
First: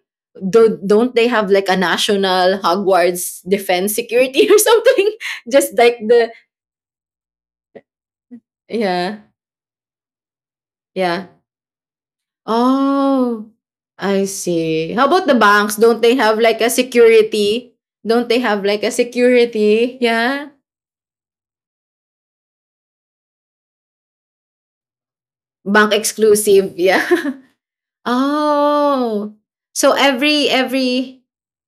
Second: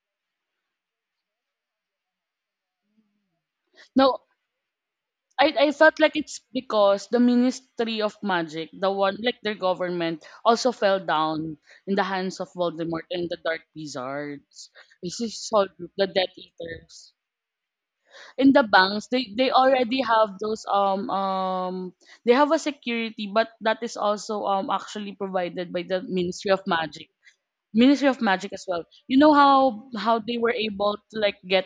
B: do, don't they have like a national Hogwarts defense
A: Now
B: security or something?
A: I, I
B: Just like
A: felt like
B: the,
A: it's because the Ministry of Magic, the one
B: yeah.
A: like their government, also fell
B: Yeah.
A: down in the hands of Voldemort and the
B: Oh,
A: Dark
B: I
A: Wizards.
B: see. How
A: This
B: about the
A: is whole
B: banks?
A: group,
B: Don't
A: the
B: they have
A: Death
B: like a
A: Eaters.
B: security? Don't they
A: In
B: have
A: the
B: like a
A: banks, they, they
B: security?
A: already have
B: Yeah.
A: those um um they have a security, but that is also um actually provided by
B: Bank
A: the Ministry of
B: exclusive. Yeah.
A: Magic. Ministry of Magic as well. You
B: oh.
A: know how
B: So
A: how they
B: every
A: were able to
B: every
A: like get,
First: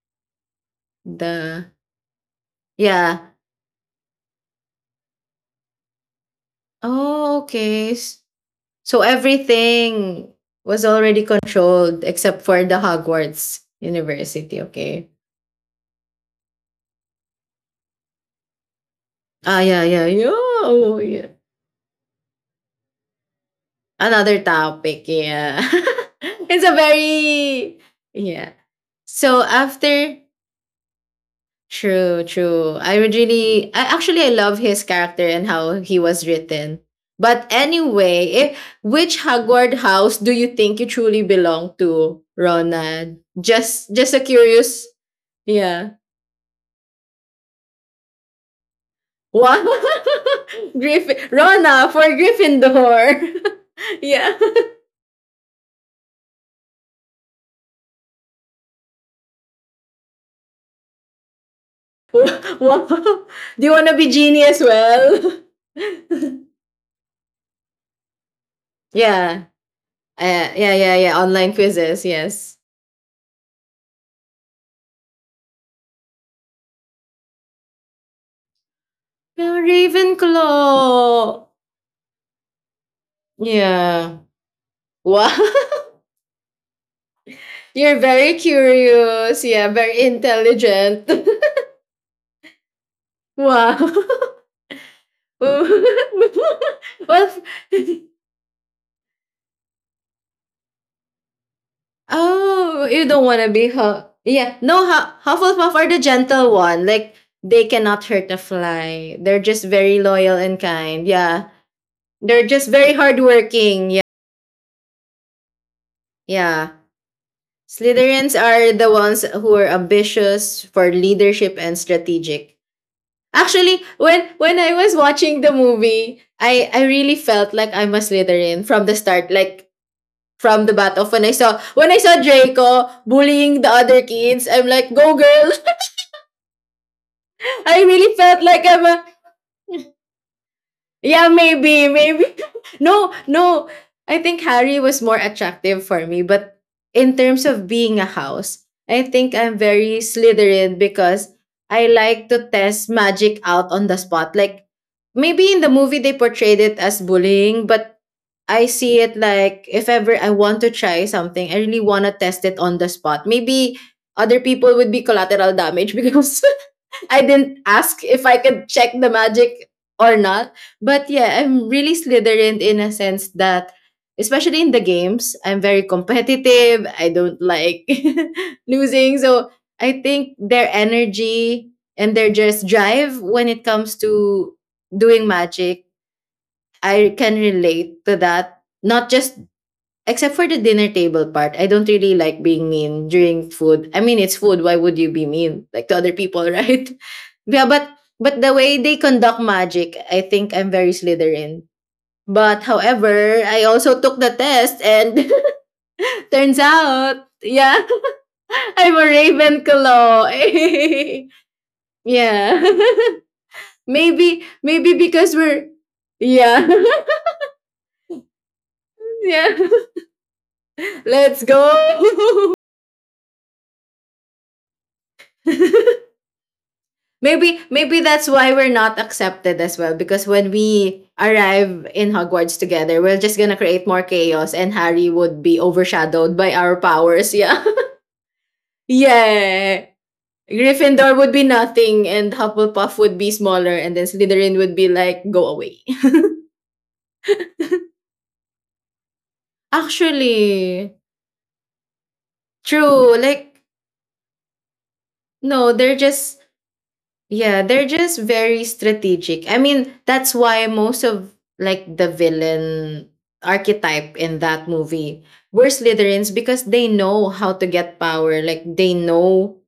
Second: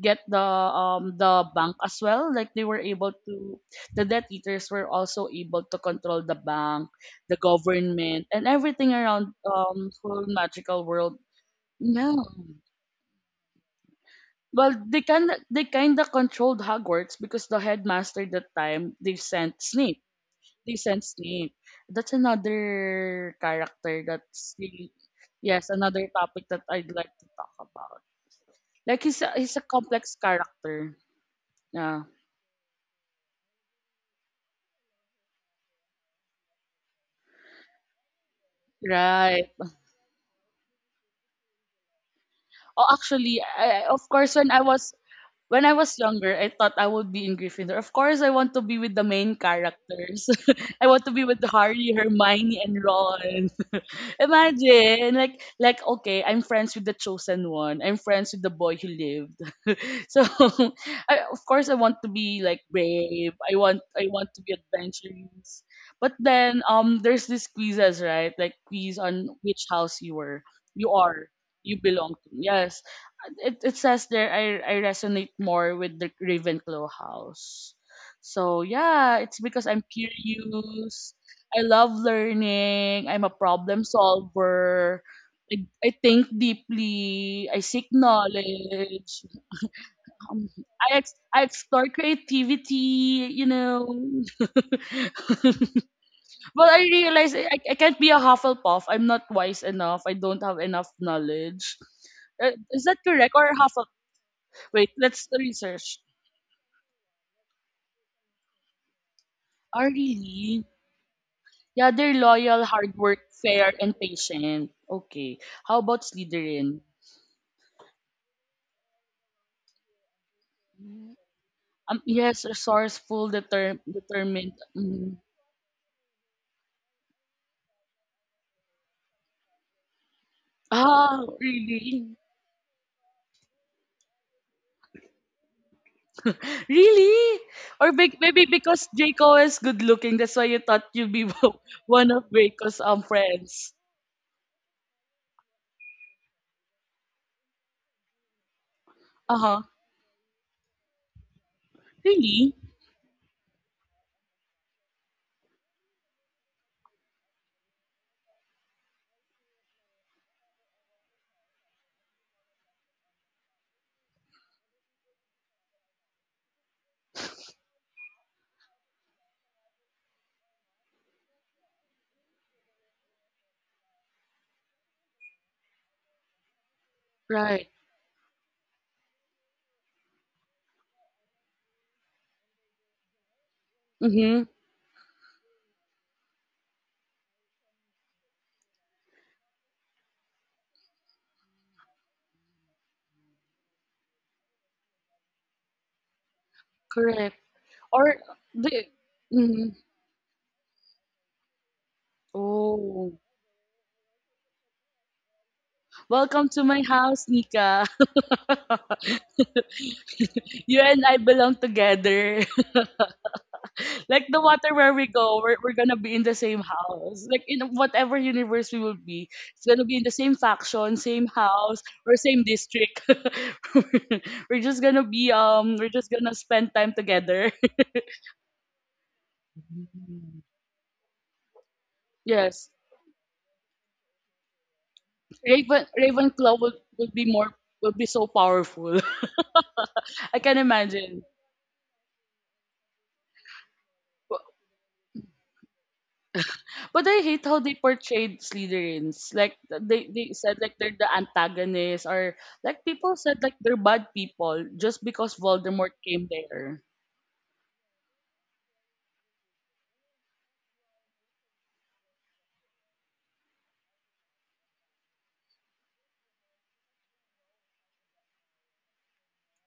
A: get the um the
B: the,
A: bank as well, like they were able
B: yeah.
A: to, the debt eaters were also able to control the bank, the
B: Oh, okay. S-
A: government, and everything
B: So
A: around, um whole
B: everything
A: magical
B: was
A: world.
B: already controlled
A: Yeah,
B: except for the Hogwarts University.
A: well, they
B: Okay.
A: kind of, they kind of controlled Hogwarts because the headmaster that time, they sent
B: Ah, yeah,
A: Snape,
B: yeah, yeah.
A: they
B: Oh,
A: sent
B: yeah.
A: snape that's another character
B: Another
A: that's really,
B: topic, yeah.
A: yes, another topic that
B: it's a
A: I'd like to talk
B: very,
A: about,
B: yeah.
A: like he's a,
B: So
A: he's a complex
B: after,
A: character, yeah.
B: true, true. I would really, I actually, I love his character and how he was written. But anyway, eh, which
A: Right.
B: Hagward house do you think you truly belong to,
A: Oh,
B: Ronald?
A: actually, I, I-
B: Just
A: of
B: just a
A: course, when I
B: curious.
A: was, when I
B: Yeah.
A: was younger, I thought I would be in Gryffindor. Of course, I want to be with the main characters.
B: What
A: I want to
B: Griffin
A: be with
B: Rona
A: Harry,
B: for
A: Hermione, and
B: Gryffindor.
A: Ron.
B: yeah.
A: Imagine, like, like okay, I'm friends with the chosen one. I'm friends with the boy who lived. So, I, of course, I want to be like
B: wow. Do
A: brave. I
B: you
A: want,
B: want to
A: I
B: be
A: want to
B: genie
A: be
B: as well?
A: adventurous. But then, um, there's these quizzes, right? Like quiz on
B: yeah.
A: which house you were,
B: Uh, yeah,
A: you
B: yeah, yeah.
A: are,
B: Online
A: you
B: quizzes,
A: belong to.
B: yes.
A: Yes, it, it says there I, I resonate more with the Ravenclaw house. So yeah, it's
B: Yeah,
A: because I'm curious.
B: Ravenclaw.
A: I love learning. I'm a problem
B: Yeah.
A: solver.
B: Wow.
A: I, I think deeply. I seek
B: You're very
A: knowledge.
B: curious. Yeah, very
A: Um, I
B: intelligent.
A: ex- I explore creativity. You
B: wow.
A: know. But I realize
B: well,
A: I, I can't be a Hufflepuff. I'm not wise enough. I don't have enough knowledge. Uh, Is
B: oh,
A: that
B: you don't
A: correct,
B: want to
A: or
B: be
A: half?
B: Huff. Yeah, no,
A: Wait,
B: Hu-
A: let's
B: Hufflepuff are the
A: research.
B: gentle one. Like, they cannot hurt a fly. They're just
A: Are
B: very loyal and
A: really?
B: kind. Yeah.
A: Yeah, they're
B: They're
A: loyal,
B: just very
A: hard work, fair,
B: hardworking. Yeah.
A: and patient. Okay. How about
B: Yeah.
A: Slytherin?
B: Slytherins are the ones who are ambitious for leadership and
A: Um, yes,
B: strategic.
A: resourceful, deter-
B: Actually, when
A: determined.
B: when I was
A: Mm.
B: watching the movie, I I really felt like I'm a Slytherin from the start, like from the bat off.
A: Ah,
B: When I saw when I
A: really?
B: saw Draco bullying the other kids, I'm like, "Go girl!"
A: Really?
B: I
A: Or
B: really
A: be-
B: felt
A: maybe
B: like I'm
A: because
B: a.
A: Draco is good looking, that's why you thought you'd be
B: Yeah, maybe,
A: one
B: maybe.
A: of Draco's um
B: No, no.
A: friends.
B: I think Harry was more attractive for me, but in terms of being a house, I think
A: Uh
B: I'm
A: huh.
B: very Slytherin because I like to
A: Really?
B: test magic out on the spot. Like maybe in the movie they portrayed it as bullying, but I see it like if ever I want to try something, I really want to test it on the spot. Maybe other people would be collateral damage because I didn't ask if I could check the magic or not. But yeah, I'm really Slytherin in a sense that, especially in the games, I'm very competitive. I don't
A: Right.
B: like losing. So I think their energy and their just drive when it comes
A: Mm-hmm.
B: to doing magic, I can relate to that. Not just. Except for the dinner table part, I don't really like being mean during food. I mean, it's food. Why would you be mean like to other people, right?
A: Correct.
B: Yeah, but
A: Or
B: but the way
A: the.
B: they conduct
A: Mm-hmm.
B: magic, I think I'm very Slytherin. But
A: Oh,
B: however, I also took the test, and
A: welcome
B: turns
A: to my
B: out,
A: house,
B: yeah,
A: Nika.
B: I'm a Ravenclaw.
A: You and I belong together.
B: yeah,
A: Like
B: maybe
A: the water
B: maybe
A: where we
B: because
A: go, we're,
B: we're,
A: we're gonna be in the same
B: yeah.
A: house. Like in whatever universe we will be,
B: yeah.
A: it's gonna be in the same faction, same
B: Let's
A: house, or
B: go.
A: same district. we're just gonna be um, we're just gonna spend time together.
B: Maybe maybe that's why we're not accepted as well because when we arrive in Hogwarts
A: Yes,
B: together, we're just gonna create more chaos and Harry would be
A: Raven
B: overshadowed by
A: Ravenclaw
B: our
A: would would be
B: powers.
A: more
B: Yeah.
A: would be so powerful.
B: yeah.
A: I can
B: Gryffindor
A: imagine.
B: would be nothing and Hufflepuff would be smaller and then Slytherin would be like go away.
A: But I hate how they portrayed Slytherins. Like th- they they said like they're
B: Actually,
A: the antagonists, or like people
B: true.
A: said like
B: Like
A: they're bad people just because
B: no, they're
A: Voldemort came
B: just.
A: there.
B: Yeah, they're just very strategic. I mean, that's why most of like the villain archetype in that movie were Slytherins because they know how to get power. Like they know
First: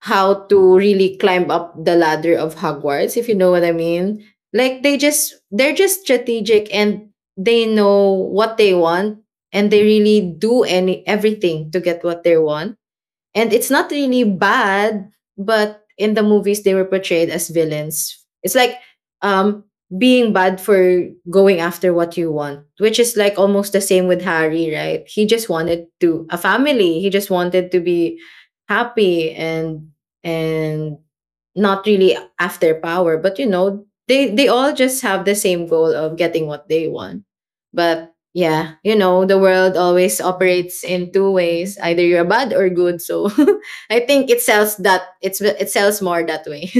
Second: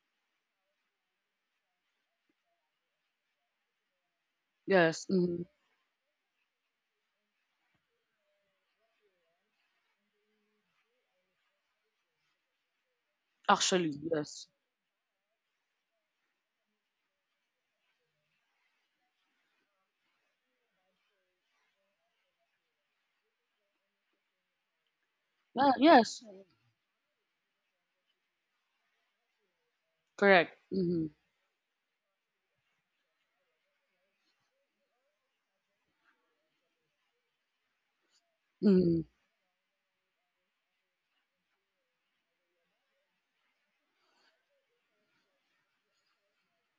B: how to really climb up the ladder of Hogwarts, if you know what I mean. Like they
A: Yes.
B: just
A: Hmm.
B: they're just strategic and they know what they want and they really do any everything to get what they want. And it's not
A: Actually,
B: really
A: yes.
B: bad, but in the movies they were portrayed as villains. It's like um being bad for going after what you want, which is like almost the same with Harry, right? He just
A: Yeah,
B: wanted
A: yes.
B: to a family. He just wanted to be happy and
A: Correct.
B: and
A: Hmm.
B: not really after power. But you know, they they all just have the same goal of getting what they want. But yeah, you
A: Hmm.
B: know, the world always operates in two ways: either you're bad or good. So I think it sells that it's it sells more that way.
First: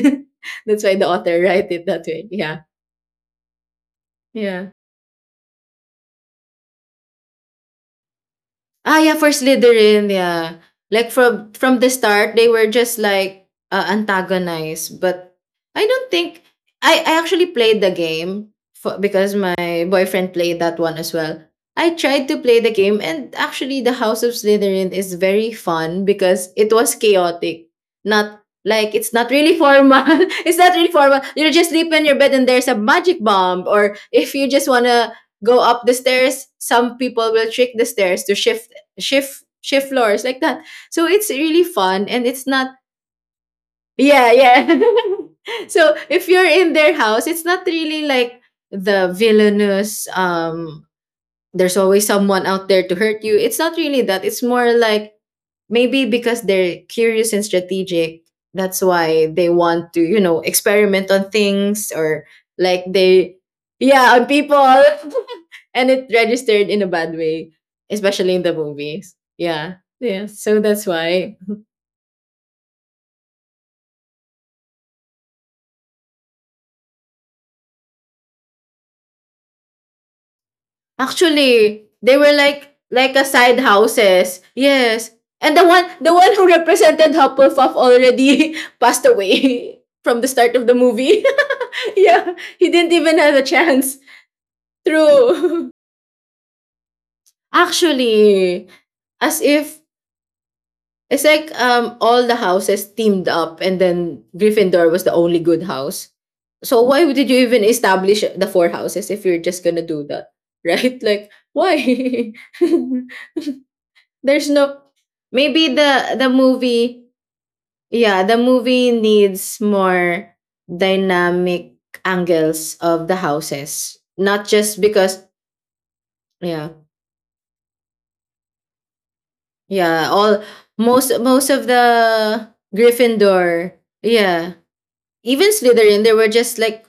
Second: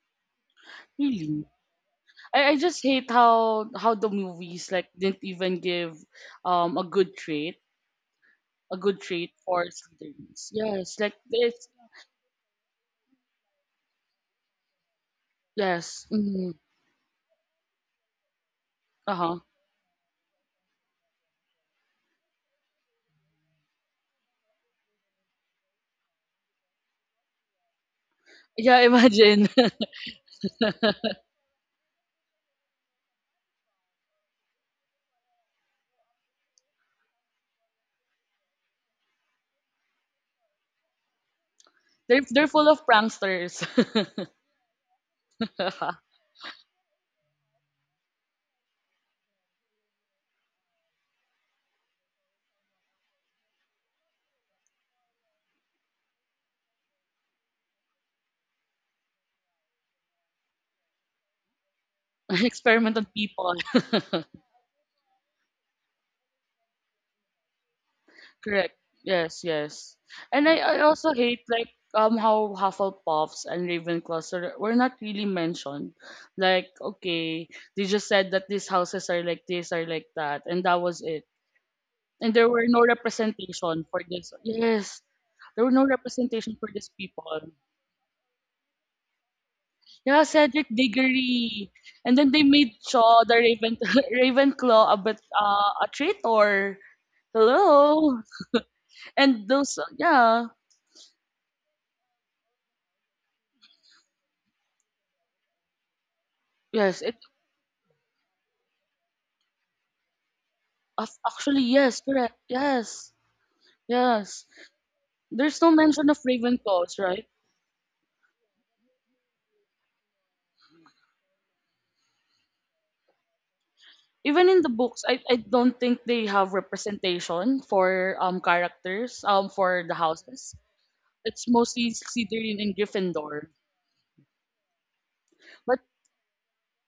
B: That's why the author
A: Really.
B: write it that way.
A: I, I
B: Yeah,
A: just hate how how the
B: yeah.
A: movies like didn't even give um a good trait a
B: Ah,
A: good
B: yeah, for
A: trait for
B: Slytherin,
A: Slytherins.
B: yeah.
A: Yes.
B: Like
A: Like
B: from
A: this.
B: from the start, they were just like uh, antagonized. But I
A: Yes.
B: don't think
A: Hmm.
B: I I actually played the game for,
A: Uh
B: because
A: huh.
B: my boyfriend played that one as well. I tried to play the game, and actually, the House of Slytherin is very fun because it was chaotic. Not
A: Yeah.
B: like it's not
A: Imagine.
B: really formal. it's not really formal. You just sleep in your bed, and there's a magic bomb, or if you just wanna go up the stairs, some people will trick the stairs to shift shift shift floors like that. So it's really fun
A: They're
B: and
A: they're
B: it's
A: full
B: not,
A: of pranksters.
B: yeah, yeah. so if you're in their house, it's not really like the villainous, um there's always someone out there to hurt you. It's not really that. It's more like maybe because they're curious and strategic, that's why they want to, you know, experiment on things or like
A: Experiment on
B: they.
A: people.
B: Yeah, on people. and it registered in a bad way, especially in the
A: Correct.
B: movies.
A: Yes,
B: Yeah,
A: yes.
B: yeah.
A: And I,
B: So
A: I
B: that's
A: also
B: why
A: hate like um how Hufflepuffs and Ravenclaws are, were not really mentioned. Like, okay, they just said that these houses are like this, are like that, and that was it.
B: actually they
A: And
B: were
A: there were
B: like
A: no
B: like a side
A: representation for this.
B: houses.
A: Yes.
B: Yes, and
A: There
B: the
A: were no
B: one the one who
A: representation for these
B: represented
A: people.
B: Hufflepuff already passed away from
A: Yeah,
B: the start
A: Cedric
B: of the movie.
A: Diggory. And then
B: yeah,
A: they
B: he
A: made
B: didn't even
A: Shaw
B: have
A: the
B: a
A: Raven
B: chance.
A: Ravenclaw a bit uh,
B: True.
A: a traitor. Hello.
B: actually, as
A: And those
B: if.
A: yeah.
B: It's like um all the houses teamed up and then Gryffindor was the only good house. So
A: Yes,
B: why
A: it
B: would- did you even establish the four houses if you're just gonna do that? Right?
A: ac-
B: Like
A: actually yes,
B: why?
A: correct. Yes. Yes.
B: There's no,
A: There's
B: maybe
A: no mention
B: the
A: of
B: the
A: Ravenclaws,
B: movie,
A: right?
B: yeah, the movie needs more dynamic angles of the houses.
A: Even
B: Not
A: in the
B: just
A: books, I,
B: because,
A: I don't think they have
B: yeah.
A: representation for um characters um for the
B: Yeah, all
A: houses.
B: most
A: It's
B: most of
A: mostly
B: the
A: Slytherin and Gryffindor.
B: Gryffindor, yeah. Even
A: But
B: Slytherin, they were just like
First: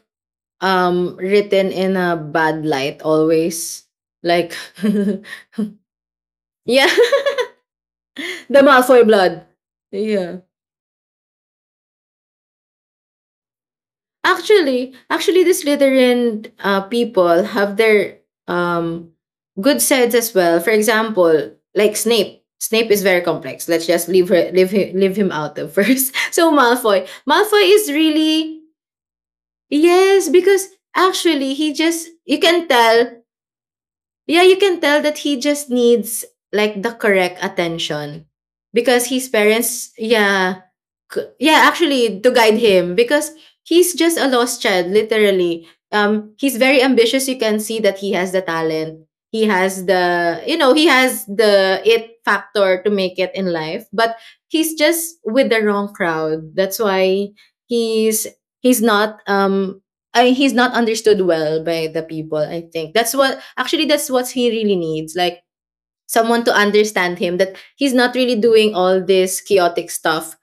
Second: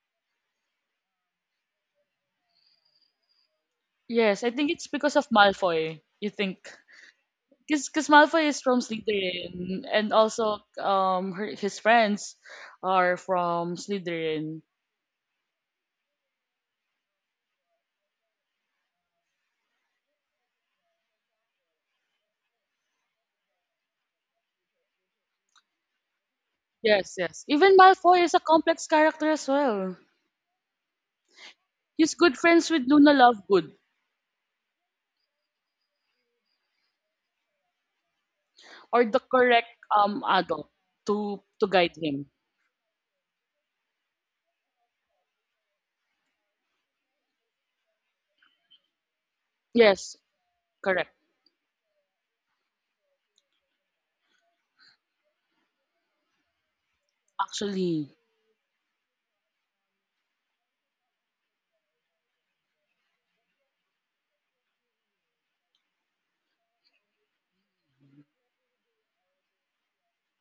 B: um written in a bad light always.
A: yes, I
B: Like
A: think it's because of Malfoy, you think.
B: Yeah,
A: Because because Malfoy
B: the
A: is from
B: Malfoy blood.
A: Slytherin, and
B: Yeah.
A: also um her, his friends are from Slytherin.
B: Actually, actually the Slytherin uh, people have their um good sides as well. For example, like Snape. Snape is very complex. Let's just leave her leave him, leave him out of first. So Malfoy.
A: Yes, yes.
B: Malfoy
A: Even
B: is
A: Malfoy is a
B: really
A: complex character as well.
B: yes because actually he just
A: He's good
B: you can
A: friends with
B: tell.
A: Luna Lovegood,
B: Yeah, you can tell that he just needs like the correct attention
A: or
B: because
A: the
B: his
A: correct
B: parents,
A: um
B: yeah,
A: adult
B: c-
A: to to
B: yeah,
A: guide
B: actually
A: him.
B: to guide him because he's just a lost child, literally. Um, he's very ambitious. You can see that he has the talent. He has
A: Yes,
B: the, you know, he
A: correct.
B: has the it factor to make it in life, but he's just with the wrong crowd. That's why
A: Actually,
B: he's he's not um I he's not understood well by the people, I think. That's what actually that's what he really needs, like someone to understand him that he's not really doing all this chaotic stuff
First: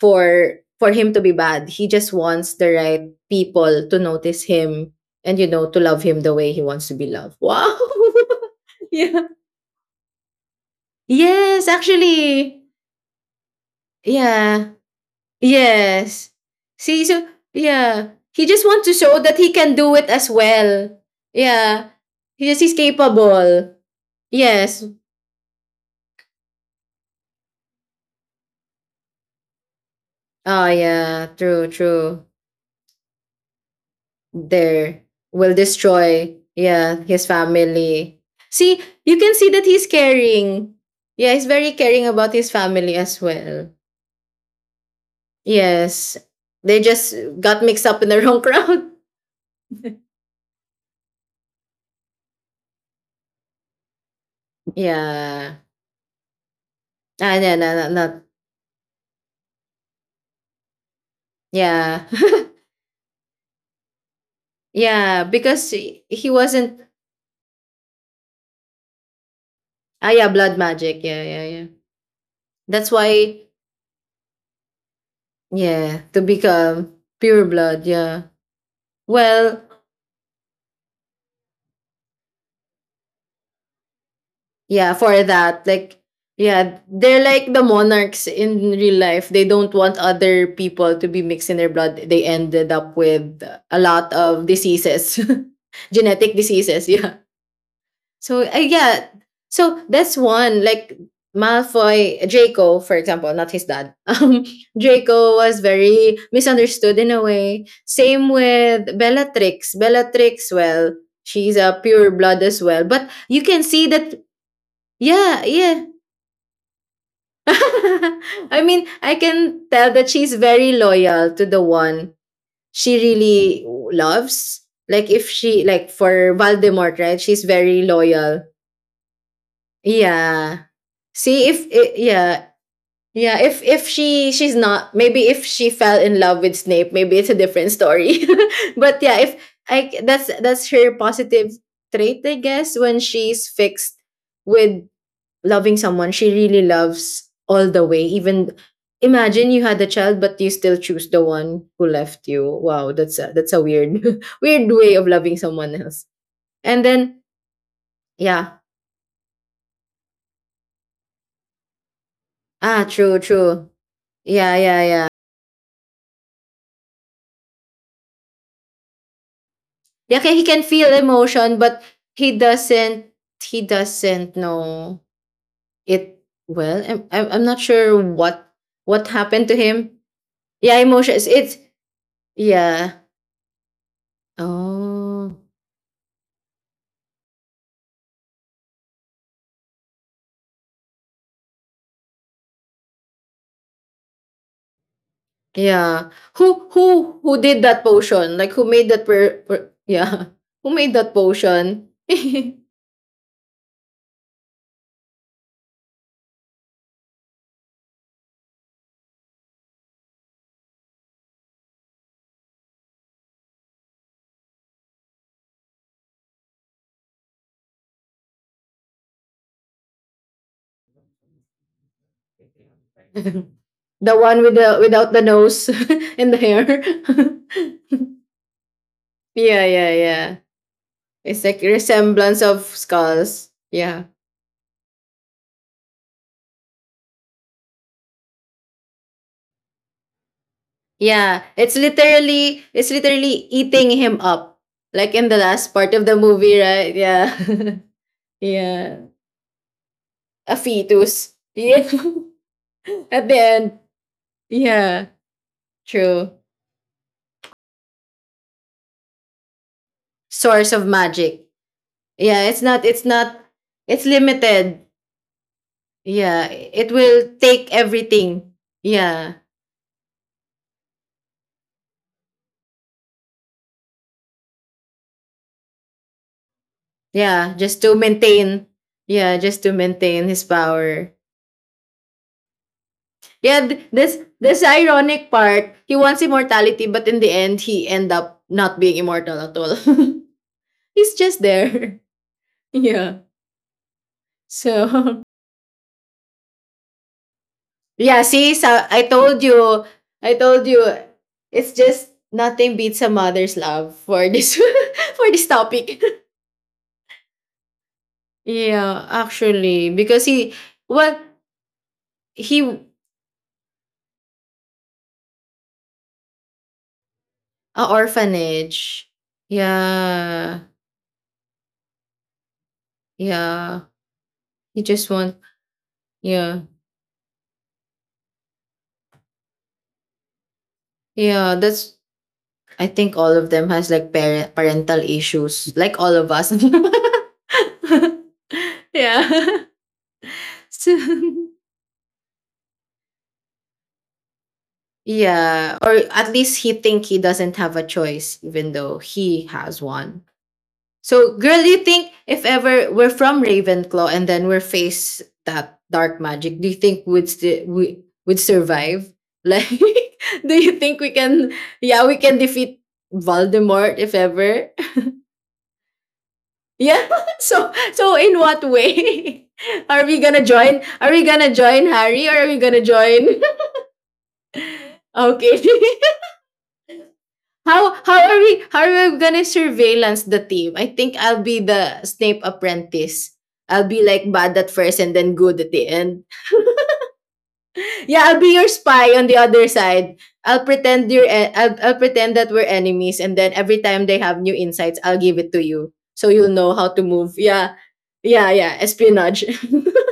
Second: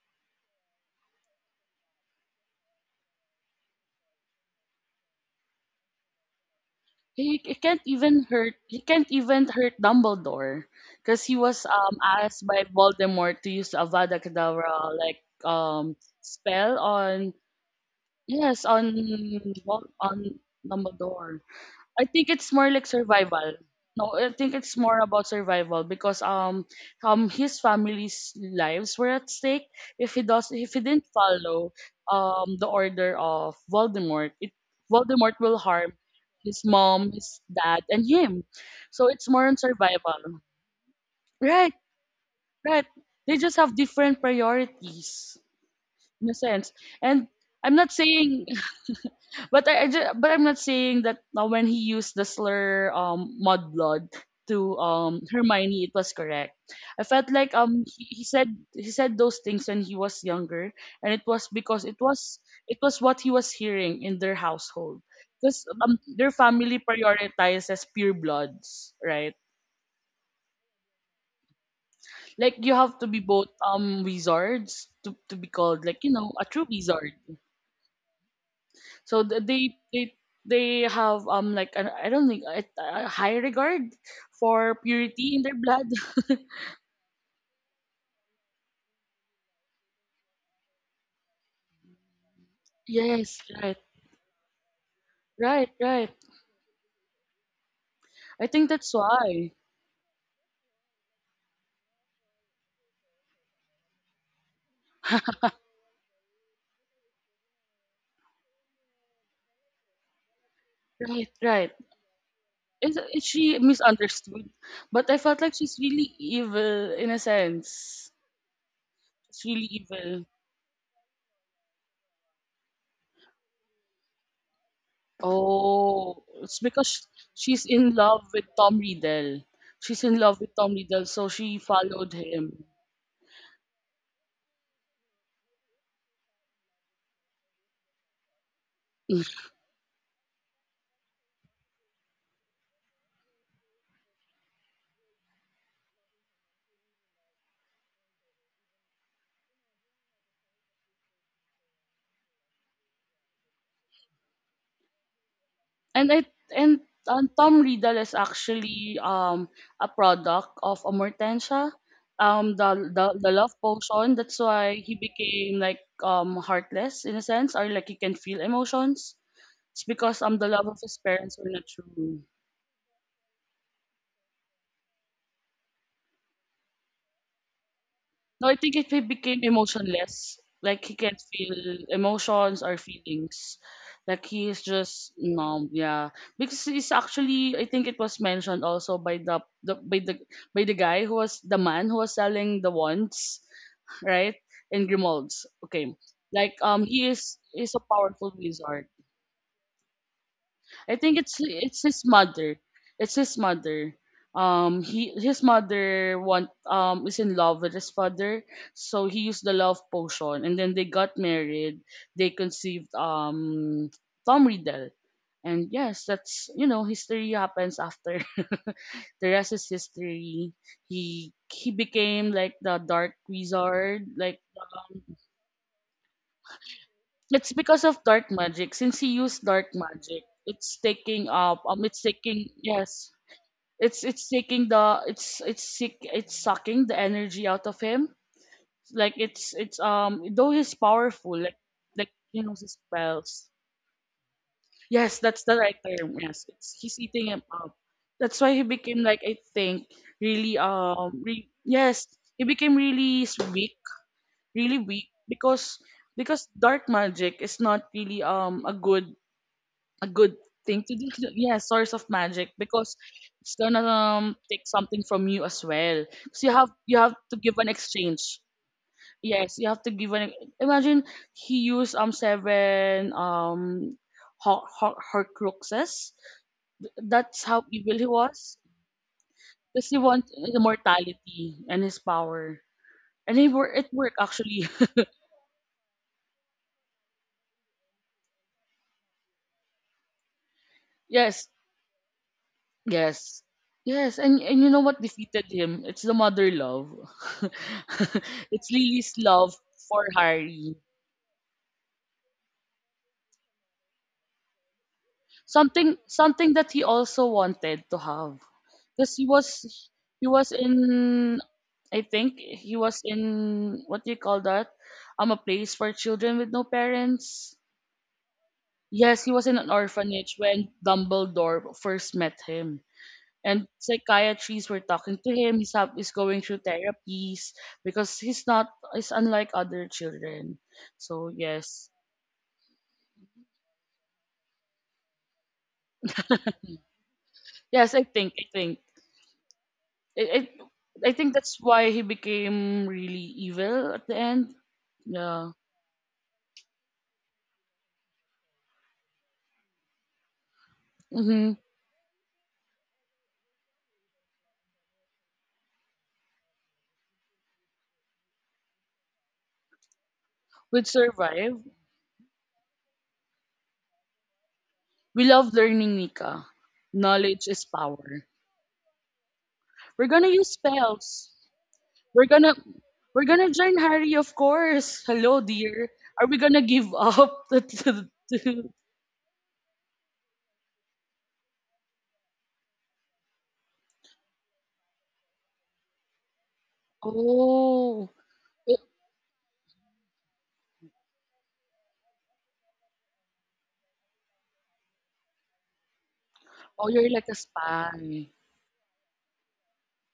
B: for for him to be bad. He just wants the right people to notice him and you know to love him the way he wants to be loved.
A: he, he
B: Wow.
A: can't even hurt. He can't
B: Yeah.
A: even hurt Dumbledore, because he was
B: Yes,
A: um asked
B: actually.
A: by Voldemort to use Avada
B: Yeah.
A: Kedavra like um
B: Yes.
A: spell
B: See, so
A: on.
B: yeah, he just
A: Yes,
B: wants to
A: on
B: show that he can
A: Vol-
B: do it as
A: on
B: well.
A: Dumbledore.
B: Yeah,
A: I think
B: he
A: it's
B: just
A: more
B: he's
A: like survival.
B: capable.
A: No, I think it's
B: Yes.
A: more about survival because um um his family's lives were at stake if he does
B: Oh
A: if he didn't
B: yeah, true,
A: follow
B: true.
A: um the order of Voldemort. It
B: There
A: Voldemort will
B: will
A: harm
B: destroy.
A: his
B: Yeah,
A: mom,
B: his
A: his dad, and
B: family.
A: him.
B: See,
A: So
B: you
A: it's
B: can
A: more
B: see
A: on
B: that he's
A: survival.
B: caring. Yeah, he's
A: Right,
B: very caring about his
A: right.
B: family as
A: They just
B: well.
A: have different priorities
B: Yes,
A: in a sense.
B: they just
A: And
B: got
A: I'm
B: mixed
A: not
B: up in the wrong
A: saying.
B: crowd.
A: But I, I ju- but I'm not saying that, uh, when he used the slur, um mudblood to um
B: Yeah.
A: Hermione, it was correct. I felt
B: Ah,
A: like
B: no, no,
A: um
B: no,
A: he, he
B: not
A: said he said those things when he was younger, and it was because it
B: yeah.
A: was it was what he was hearing in their household.
B: Yeah,
A: Because
B: because
A: um
B: he
A: their
B: he
A: family
B: wasn't
A: prioritizes pure bloods, right?
B: ah, yeah, blood magic. Yeah, yeah, yeah.
A: Like you
B: That's
A: have to be
B: why
A: both um wizards to, to be called,
B: yeah,
A: like, you
B: to
A: know, a true
B: become
A: wizard.
B: pure blood, yeah.
A: So th-
B: Well,
A: they they they have, um like an, I don't think, a, a high regard for
B: yeah, for
A: purity in their
B: that,
A: blood.
B: like yeah, they're like the monarchs in real life. They don't want other people to be mixed in their blood. They ended up
A: Yes,
B: with
A: right,
B: a lot of diseases.
A: right, right.
B: Genetic diseases, yeah. So
A: I
B: uh,
A: think that's
B: yeah,
A: why.
B: so that's one like Malfoy, Draco, for example, not his dad. Um, Draco was very misunderstood in a way. Same with Bellatrix. Bellatrix, well,
A: Right,
B: she's
A: right.
B: a pure blood as well,
A: Is,
B: but
A: is
B: you
A: she
B: can see that.
A: misunderstood? But I felt
B: Yeah,
A: like she's
B: yeah.
A: really evil in a sense.
B: I mean, I
A: She's really
B: can tell that
A: evil.
B: she's very loyal to the one she really loves. Like if she like
A: Oh,
B: for
A: it's
B: Voldemort,
A: because
B: right? She's
A: she's
B: very
A: in love
B: loyal.
A: with Tom Riddle. She's in love with
B: Yeah.
A: Tom Riddle, so
B: See
A: she
B: if I
A: followed
B: yeah,
A: him.
B: yeah, if if she she's not, maybe if she fell in love with Snape maybe it's a different story, but yeah if I c- that's that's her positive trait I guess. When she's fixed with loving someone, she really loves all the way. Even imagine you had a child but you still choose the one who left you. Wow, that's a that's a weird weird way of loving someone else.
A: And I and,
B: And then
A: um, Tom Riddle is
B: yeah,
A: actually um a product of Amortensia, um
B: ah,
A: the, the
B: true,
A: the love
B: true,
A: potion. That's
B: yeah,
A: why
B: yeah,
A: he
B: yeah.
A: became like, um heartless in a sense, or like he can feel emotions. It's
B: Yeah,
A: because
B: okay,
A: um
B: he
A: the
B: can
A: love of
B: feel
A: his parents were
B: emotion,
A: not
B: but
A: true.
B: he doesn't he doesn't know it well. I'm I'm, I'm not sure
A: No,
B: what
A: I think if he
B: what
A: became
B: happened to him.
A: emotionless,
B: Yeah,
A: like he can't
B: emotions.
A: feel
B: It's
A: emotions or
B: yeah.
A: feelings, like he is just
B: Oh,
A: numb. Yeah, because he's actually, I think it was mentioned also by the, the by the by the guy who was the man who was selling the wands, right? In Grimald's. Okay,
B: yeah.
A: like,
B: Who
A: um, he
B: who
A: is
B: who did
A: he's a
B: that
A: powerful
B: potion? Like who
A: wizard.
B: made that per, per yeah? Who made
A: I
B: that
A: think it's it's
B: potion?
A: his
B: The
A: mother. It's his mother. Um, he his mother want um is in love with his father, so he used the love potion, and then they got married. They conceived um Tom Riddle, and yes, that's, you know history happens after. The rest is history. He he became like the dark wizard. Like
B: one with the without the nose and the hair.
A: it's because of dark magic. Since he used
B: Yeah,
A: dark
B: yeah,
A: magic,
B: yeah.
A: it's taking
B: It's
A: up
B: like
A: um it's
B: resemblance
A: taking
B: of
A: yes,
B: skulls.
A: it's
B: Yeah.
A: it's taking the it's it's sick it's sucking the energy out of him. Like, it's it's um though he's powerful,
B: Yeah.
A: like
B: It's
A: like he knows
B: literally
A: his
B: it's
A: spells.
B: literally eating him up.
A: Yes,
B: Like in the
A: that's the right
B: last part of
A: term.
B: the
A: Yes,
B: movie,
A: it's
B: right?
A: he's eating
B: Yeah.
A: him up. That's why he
B: Yeah.
A: became, like, I think really,
B: A
A: um
B: fetus.
A: re-
B: Yeah.
A: yes, he became really
B: At
A: s-
B: the
A: weak,
B: end.
A: really
B: Yeah.
A: weak because
B: True.
A: because dark magic is not really, um a good a good
B: Source
A: thing
B: of
A: to do.
B: magic.
A: Yeah, source of
B: Yeah,
A: magic,
B: it's not
A: because
B: it's not
A: it's gonna,
B: it's
A: um, take
B: limited.
A: something from you as well. So
B: Yeah.
A: you have
B: It
A: you have to
B: will
A: give an
B: take
A: exchange.
B: everything. Yeah.
A: Yes, you have to give an. Imagine he used, um seven, um hor- hor- horcruxes. Th- That's
B: Yeah.
A: how
B: Just
A: evil
B: to
A: he was.
B: maintain. Yeah, just to
A: Because he
B: maintain
A: wants
B: his power.
A: immortality and his power, and he
B: Yeah,
A: wor-
B: th-
A: it worked
B: this this
A: actually.
B: ironic part. He wants immortality, but in the end, he end up not being immortal at all. He's just
A: Yes,
B: there. Yeah.
A: yes. Yes, and and you know what
B: So
A: defeated him? It's the mother love.
B: yeah, see,
A: It's
B: so I
A: Lily's
B: told
A: love
B: you,
A: for
B: I told
A: Harry.
B: you, it's just nothing beats a mother's love for this for this
A: Something,
B: topic.
A: something that he also wanted to have.
B: Yeah,
A: Because he was
B: actually,
A: he
B: because
A: was
B: he well
A: in I think he
B: he
A: was in, what do you call that? Um a place for children with no parents.
B: a orphanage.
A: Yes, he was in an orphanage
B: Yeah,
A: when Dumbledore first met him. And
B: yeah.
A: psychiatrists were
B: He just
A: talking to
B: want
A: him. He's hap- he's going
B: yeah.
A: through therapies because he's not he's unlike other children. So
B: Yeah,
A: yes,
B: that's I think all of them has like parent parental issues, like all of us.
A: yes, I think I think
B: Yeah.
A: it, it I think
B: So,
A: that's why he became really evil at the end. Yeah,
B: yeah, or at least he think he doesn't have a choice, even though he has one. So,
A: mm-hmm.
B: girl, do you think if ever we're from Ravenclaw and then we're faced that dark magic, do you think would sti- we would survive? Like, do you
A: We'd
B: think we can?
A: survive.
B: Yeah, we can defeat Voldemort if ever.
A: We love learning, Nika.
B: Yeah.
A: Knowledge is
B: So so
A: power.
B: in what way
A: We're
B: are we
A: gonna
B: gonna
A: use
B: join? Are we
A: spells.
B: gonna join
A: We're
B: Harry or are
A: gonna
B: we gonna
A: we're
B: join?
A: gonna join Harry, of course. Hello,
B: Okay.
A: dear. Are we gonna give up to,
B: how how are we
A: to.
B: how are we gonna surveillance the team? I think I'll be the Snape apprentice. I'll be like bad at first and then good at the end.
A: Oh,
B: Yeah, I'll be your
A: eh,
B: spy on the other side. I'll pretend you're e- I'll, I'll pretend that we're enemies and then every time they have new insights, I'll give it to you. So you'll know
A: oh,
B: how to
A: you're like a
B: move. Yeah.
A: spy.
B: Yeah, yeah. Espionage.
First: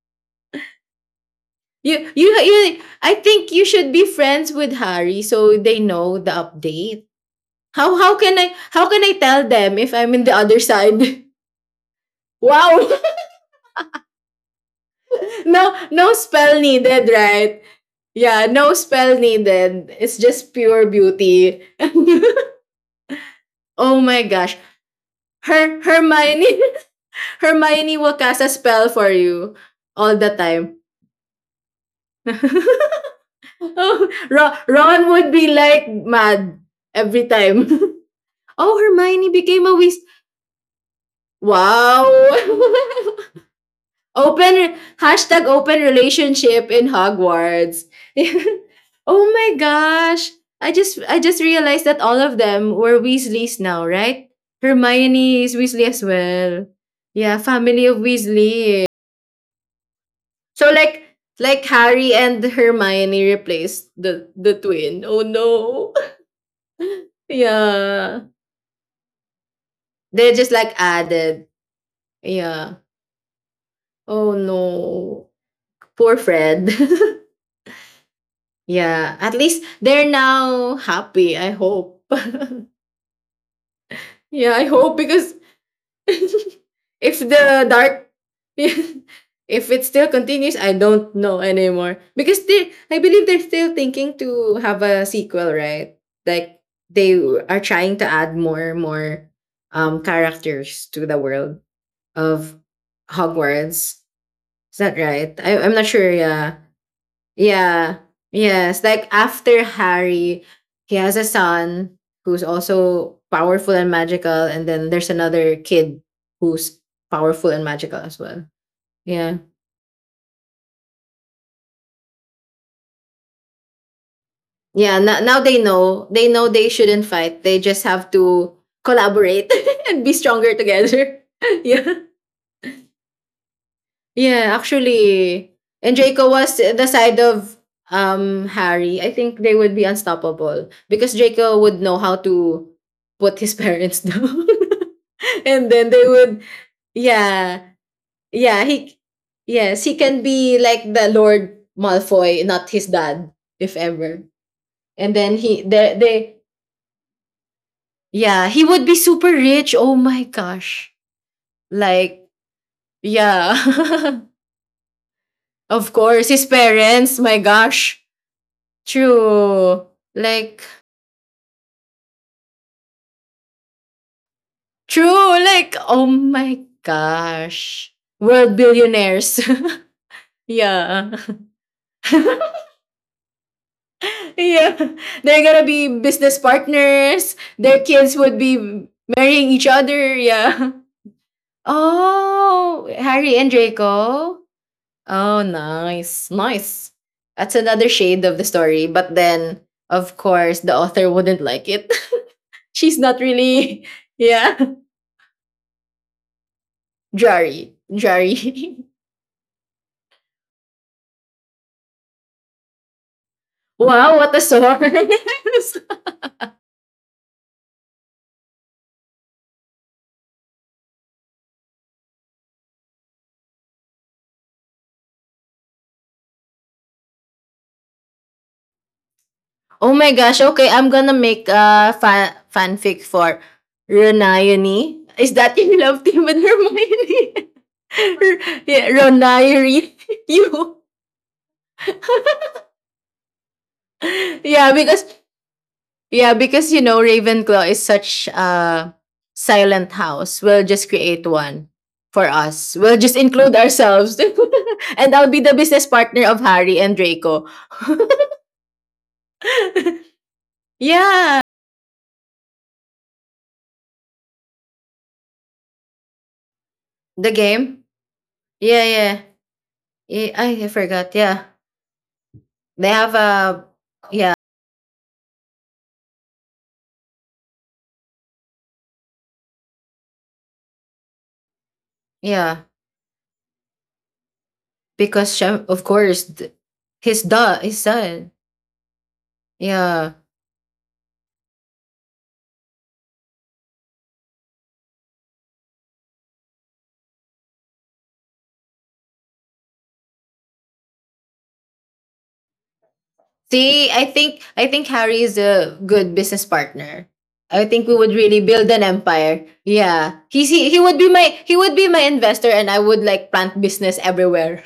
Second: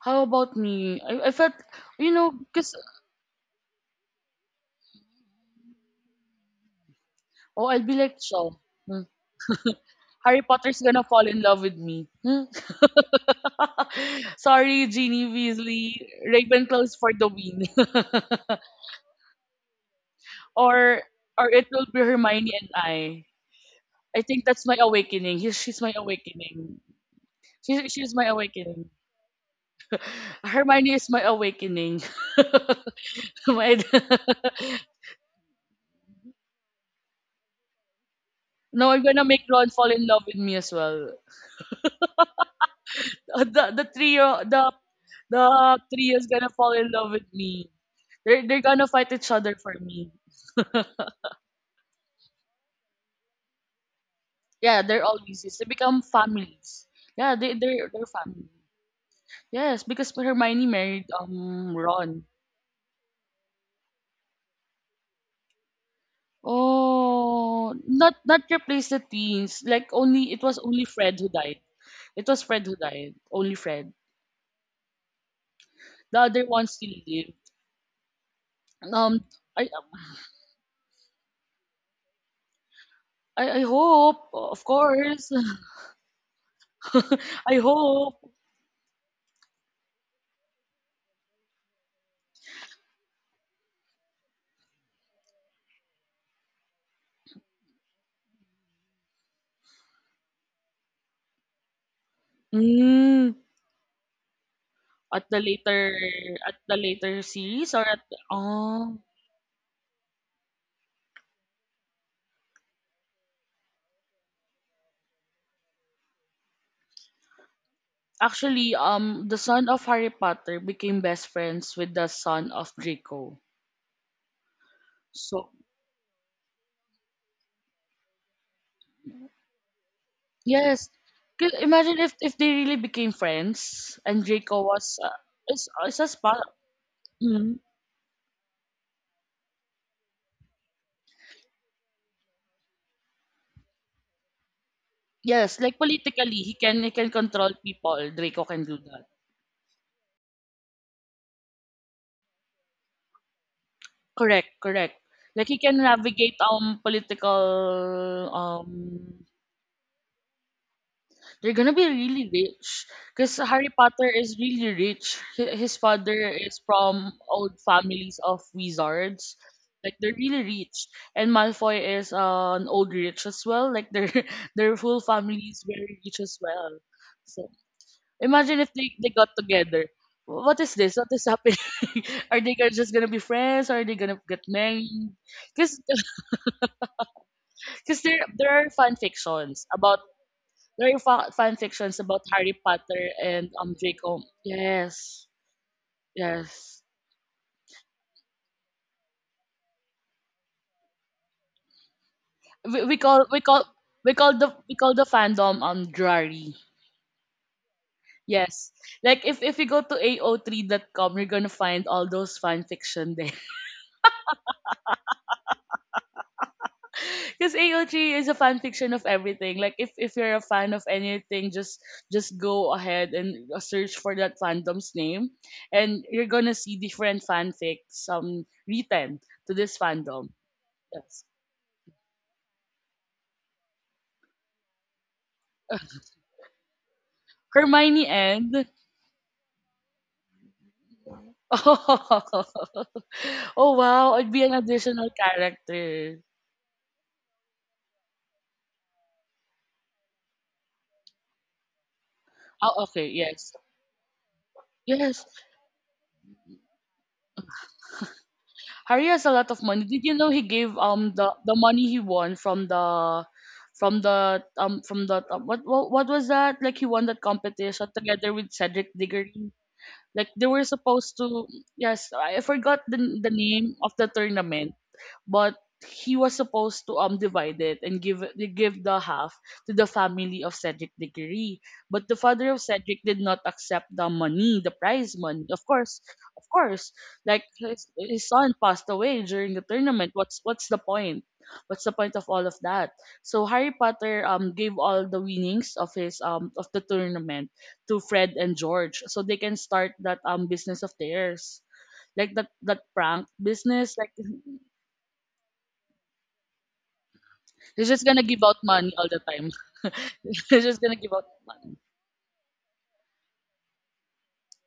A: How about me? I, I felt,
B: You,
A: you
B: you,
A: know, because,
B: you, I think you should be friends with Harry so they know the update.
A: oh, I'll be
B: How,
A: like,
B: how can I,
A: so,
B: how
A: hmm,
B: can I tell them if I'm in the
A: Harry
B: other
A: Potter's gonna
B: side?
A: fall in love with me. Hmm.
B: Wow.
A: Sorry, Ginny
B: No,
A: Weasley,
B: no spell
A: Ravenclaw's
B: needed,
A: for the
B: right?
A: win.
B: Yeah, no spell needed. It's just pure
A: Or, or
B: beauty.
A: it will be Hermione and I.
B: Oh
A: I
B: my
A: think
B: gosh.
A: that's my awakening. He's, she's
B: Her,
A: my
B: Hermione,
A: awakening. She,
B: Hermione
A: she's
B: will
A: my
B: cast a spell
A: awakening.
B: for you all the time.
A: Hermione is my awakening. My-
B: Oh, Ron, Ron would be like mad every time. Oh,
A: No, I'm gonna
B: Hermione
A: make
B: became
A: Ron
B: a
A: fall
B: witch.
A: in love with me as well.
B: Wow!
A: Uh, the the three year, the
B: Open
A: the
B: hashtag open
A: three years gonna
B: relationship
A: fall
B: in
A: in love with me.
B: Hogwarts.
A: They're they're gonna fight
B: Oh
A: each other
B: my
A: for me.
B: gosh! I just I just realized that all of them were Weasleys now, right?
A: Yeah, they're all
B: Hermione is
A: nieces. They
B: Weasley
A: become
B: as well.
A: families.
B: Yeah,
A: Yeah, they
B: family
A: they're
B: of
A: they're family.
B: Weasley.
A: Yes, because Hermione
B: So
A: married
B: like like
A: um
B: Harry
A: Ron.
B: and Hermione replaced the the twin. Oh no.
A: Oh, not
B: Yeah.
A: not replace the teens. Like, only
B: They
A: it
B: just
A: was
B: like
A: only Fred who
B: added.
A: died. It was Fred who
B: Yeah.
A: died. Only Fred.
B: Oh no. Poor
A: The other ones
B: Fred.
A: still live.
B: Yeah,
A: Um,
B: at least
A: I
B: they're now happy, I hope.
A: I, I hope,
B: Yeah,
A: of
B: I hope
A: course.
B: because if
A: I
B: the dark
A: hope.
B: if it still continues, I don't know anymore. Because they I believe they're still thinking to have a sequel, right? Like they are trying to add more more um characters to the world of
A: Hmm,
B: Hogwarts. Is that
A: at
B: right?
A: the
B: I, I'm not
A: later
B: sure, yeah.
A: at the later series or
B: Yeah.
A: at.
B: Yes.
A: Oh.
B: Like after Harry, he has a son who's also powerful and magical, and then there's another kid who's powerful and magical as well.
A: Actually, um, the
B: Yeah.
A: son of Harry Potter became best friends with the son of Draco.
B: Yeah. Now, now
A: So
B: they know. They know they shouldn't fight. They just have to collaborate and be stronger
A: yes,
B: together.
A: Ca-
B: Yeah.
A: imagine if if they really became friends and
B: Yeah,
A: Draco was uh,
B: actually,
A: is, uh,
B: and
A: is a
B: Draco
A: spy.
B: was the side of
A: Mm,
B: um Harry. I think they would be unstoppable because Draco would know how to put his parents down,
A: yes,
B: and
A: like
B: then they
A: politically,
B: would.
A: he can he can control
B: Yeah,
A: people. Draco can
B: yeah,
A: do
B: he,
A: that.
B: yes, he can be like the Lord Malfoy, not his dad, if ever.
A: Correct, correct.
B: And then
A: Like he
B: he,
A: can
B: they, they,
A: navigate um political,
B: yeah, he would be
A: um
B: super rich. Oh my gosh,
A: They're gonna be
B: like
A: really rich because
B: yeah,
A: Harry Potter is really rich. Hi- His
B: of
A: father
B: course, his
A: is from
B: parents. My
A: old
B: gosh.
A: families of wizards.
B: True.
A: Like they're really
B: Like,
A: rich, and Malfoy is, uh, an old rich as well. Like their their full family
B: true.
A: is
B: Like,
A: very
B: oh
A: rich as
B: my
A: well. So
B: gosh. World
A: imagine if they, they got
B: billionaires.
A: together. What is this? What
B: Yeah.
A: is happening? are they gonna- just gonna be friends? Are they gonna get
B: Yeah.
A: married?
B: They're gonna
A: Because
B: be business partners. Their kids
A: there
B: would
A: there
B: be
A: are fan
B: marrying
A: fictions
B: each
A: about,
B: other. Yeah.
A: there are fa- fan fictions about Harry
B: Oh,
A: Potter
B: Harry
A: and
B: and
A: um Draco.
B: Draco.
A: Yes,
B: Oh, nice.
A: yes.
B: Nice. That's another shade of the story. But then, of course, the author wouldn't like it.
A: We, we
B: She's not
A: call we call
B: really,
A: we call
B: yeah,
A: the we call the fandom um Drari.
B: Jari. Jari.
A: Yes. Like if if you go to a o three dot com, you're gonna find all those fan fiction there.
B: Wow, what a source.
A: Because A O three is a fan fiction of everything. Like if if you're a fan of anything, just just go ahead and search for that fandom's name, and you're gonna see different fanfics um written to this
B: Oh my
A: fandom.
B: gosh. Okay, I'm gonna
A: Yes.
B: make a fa- fanfic for Ronione. Is that your love team with Hermione?
A: Hermione and
B: R- yeah, Ronione. You.
A: oh, wow, it'd be an
B: Yeah, because
A: additional character.
B: yeah, because you know Ravenclaw is such a silent house. We'll just create one for us.
A: Oh,
B: We'll
A: okay,
B: just
A: yes.
B: include ourselves. And
A: Yes.
B: I'll be the business partner of Harry and Draco.
A: Harry has a lot of money. Did you know he gave um the,
B: Yeah.
A: the money he won from the, from the um from the um, what, what what was that? Like he won that
B: The game?
A: competition together with
B: Yeah,
A: Cedric
B: yeah.
A: Diggory. Like
B: Yeah
A: they
B: I,
A: were
B: I forgot.
A: supposed
B: Yeah.
A: to, yes, I forgot
B: They
A: the
B: have
A: the
B: a
A: name of the tournament, but he was supposed to um divide it and give it- give the half to the family of Cedric Diggory. But the father of
B: yeah,
A: Cedric did not accept the money, the prize
B: because
A: money. Of
B: Shem, of
A: course,
B: course
A: of
B: th-
A: course.
B: his
A: Like
B: da his
A: his, his
B: son.
A: son passed away during the tournament.
B: Yeah.
A: What's what's the point? What's the point of all of that? So Harry Potter um gave all the winnings of his um of the tournament to Fred and George so they can start that um business of theirs. Like that that prank
B: See,
A: business,
B: I
A: like
B: think I think Harry is a good business partner. I think
A: he's
B: we
A: just
B: would
A: gonna
B: really
A: give out
B: build an
A: money all the
B: empire.
A: time.
B: Yeah.
A: He's
B: He's, he he
A: just
B: would
A: gonna
B: be
A: give out
B: my he would
A: money.
B: be my investor and I would like plant business everywhere.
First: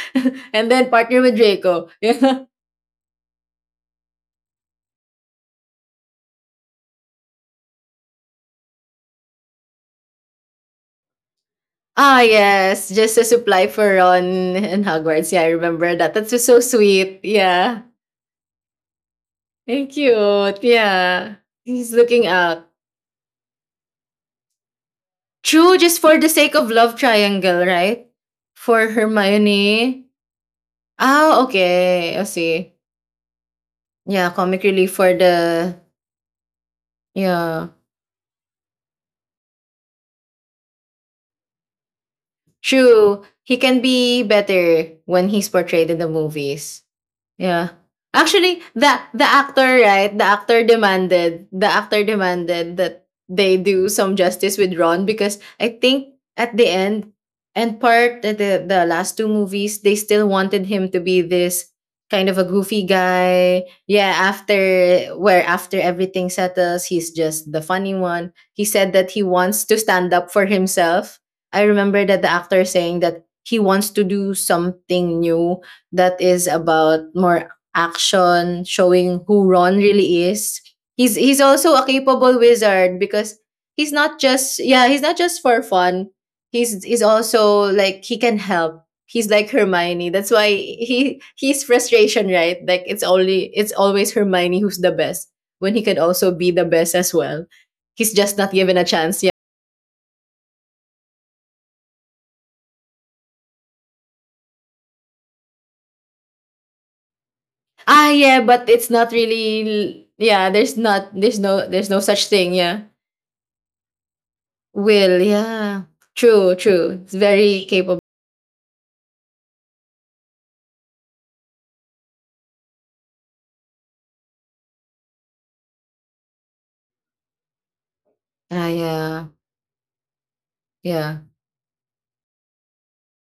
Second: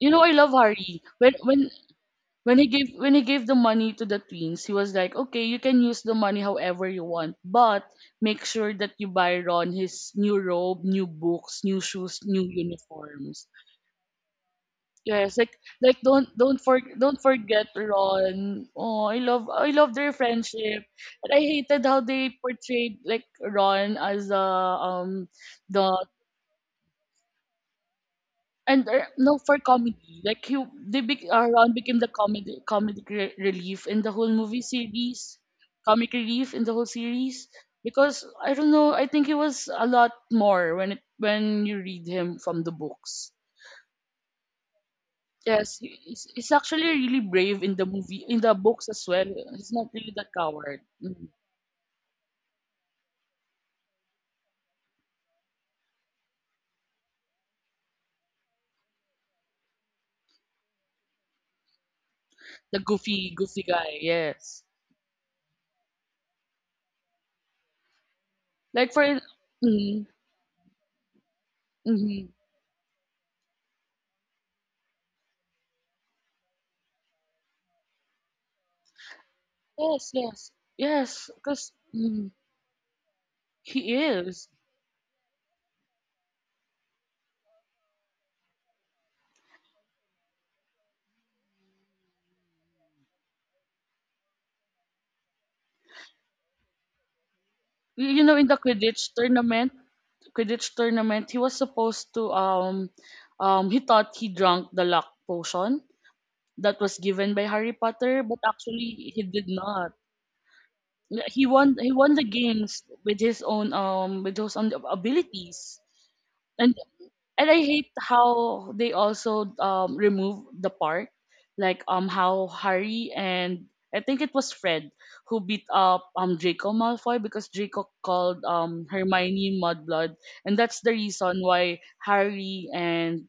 A: You know, I love
B: And then
A: Harry.
B: partner
A: When
B: with
A: when
B: Draco. Yeah.
A: when he gave when he gave the money to the twins, he was like, "Okay, you can use the money however you want, but make sure that you buy Ron his new robe, new books, new shoes,
B: Ah
A: new
B: yes, just a
A: uniforms."
B: supply for Ron and Hogwarts.
A: Yes,
B: Yeah, I
A: like,
B: remember
A: like
B: that.
A: don't
B: That's just
A: don't
B: so
A: for
B: sweet.
A: don't forget
B: Yeah.
A: Ron. Oh, I love I love
B: Thank
A: their
B: you.
A: friendship. And
B: Yeah.
A: I hated
B: He's
A: how
B: looking
A: they
B: up.
A: portrayed like Ron as a um
B: True,
A: the
B: just for the sake of love triangle, right?
A: and
B: For
A: uh, no for
B: Hermione.
A: comedy. Like he they bec
B: Ah,
A: uh, Ron became the
B: okay. I
A: comedy
B: see.
A: comedic re- relief in the whole
B: Yeah,
A: movie
B: comic relief for
A: series,
B: the.
A: comic relief in the whole series
B: Yeah.
A: because I don't know, I think he was a lot more when it when you read him from the
B: True.
A: books.
B: He can be better when he's
A: Yes,
B: portrayed
A: he-
B: in the
A: he's, he's actually
B: movies.
A: really brave in
B: Yeah.
A: the movie, in the
B: Actually,
A: books
B: the
A: as well.
B: the
A: He's
B: actor,
A: not really
B: right? The
A: that
B: actor
A: coward. Mm.
B: demanded the actor demanded that they do some justice with Ron because I think at the end and part at the the last two movies, they still wanted him to be this kind of a
A: The
B: goofy
A: goofy, goofy
B: guy.
A: guy.
B: Yeah,
A: Yes.
B: after where after everything settles, he's just the funny one. He
A: Like
B: said
A: for,
B: that
A: in-
B: he wants to
A: mm,
B: stand up for himself. I remember that
A: mm
B: the actor saying that he wants to do something new that is about more action, showing who Ron
A: Yes,
B: really
A: yes,
B: is. He's
A: yes.
B: he's
A: Because
B: also a
A: mm,
B: capable wizard because he's
A: he
B: not
A: is.
B: just yeah, he's not just for fun. He's he's also like he can help. He's like Hermione. That's why he he's frustration, right? Like it's only it's always Hermione who's the best when he can also be the best as well.
A: You
B: He's
A: you know,
B: just
A: in
B: not
A: the
B: given a
A: Quidditch
B: chance. Yeah.
A: tournament, Quidditch tournament, he was supposed to, um, um, he thought he drank the luck potion that was given by Harry
B: Ah
A: Potter, but
B: yeah, but it's
A: actually
B: not
A: he did not.
B: really yeah, there's not there's
A: he
B: no
A: won he
B: there's no
A: won the
B: such thing,
A: games
B: yeah.
A: with his own, um with those own
B: Will,
A: abilities,
B: yeah. True,
A: and
B: true. It's
A: and I
B: very
A: hate
B: capable.
A: how they also um remove the part like um how Harry and I think it was Fred who beat up um Draco Malfoy because Draco called
B: Ah,
A: um
B: yeah,
A: Hermione mudblood, and that's the
B: yeah,
A: reason why Harry and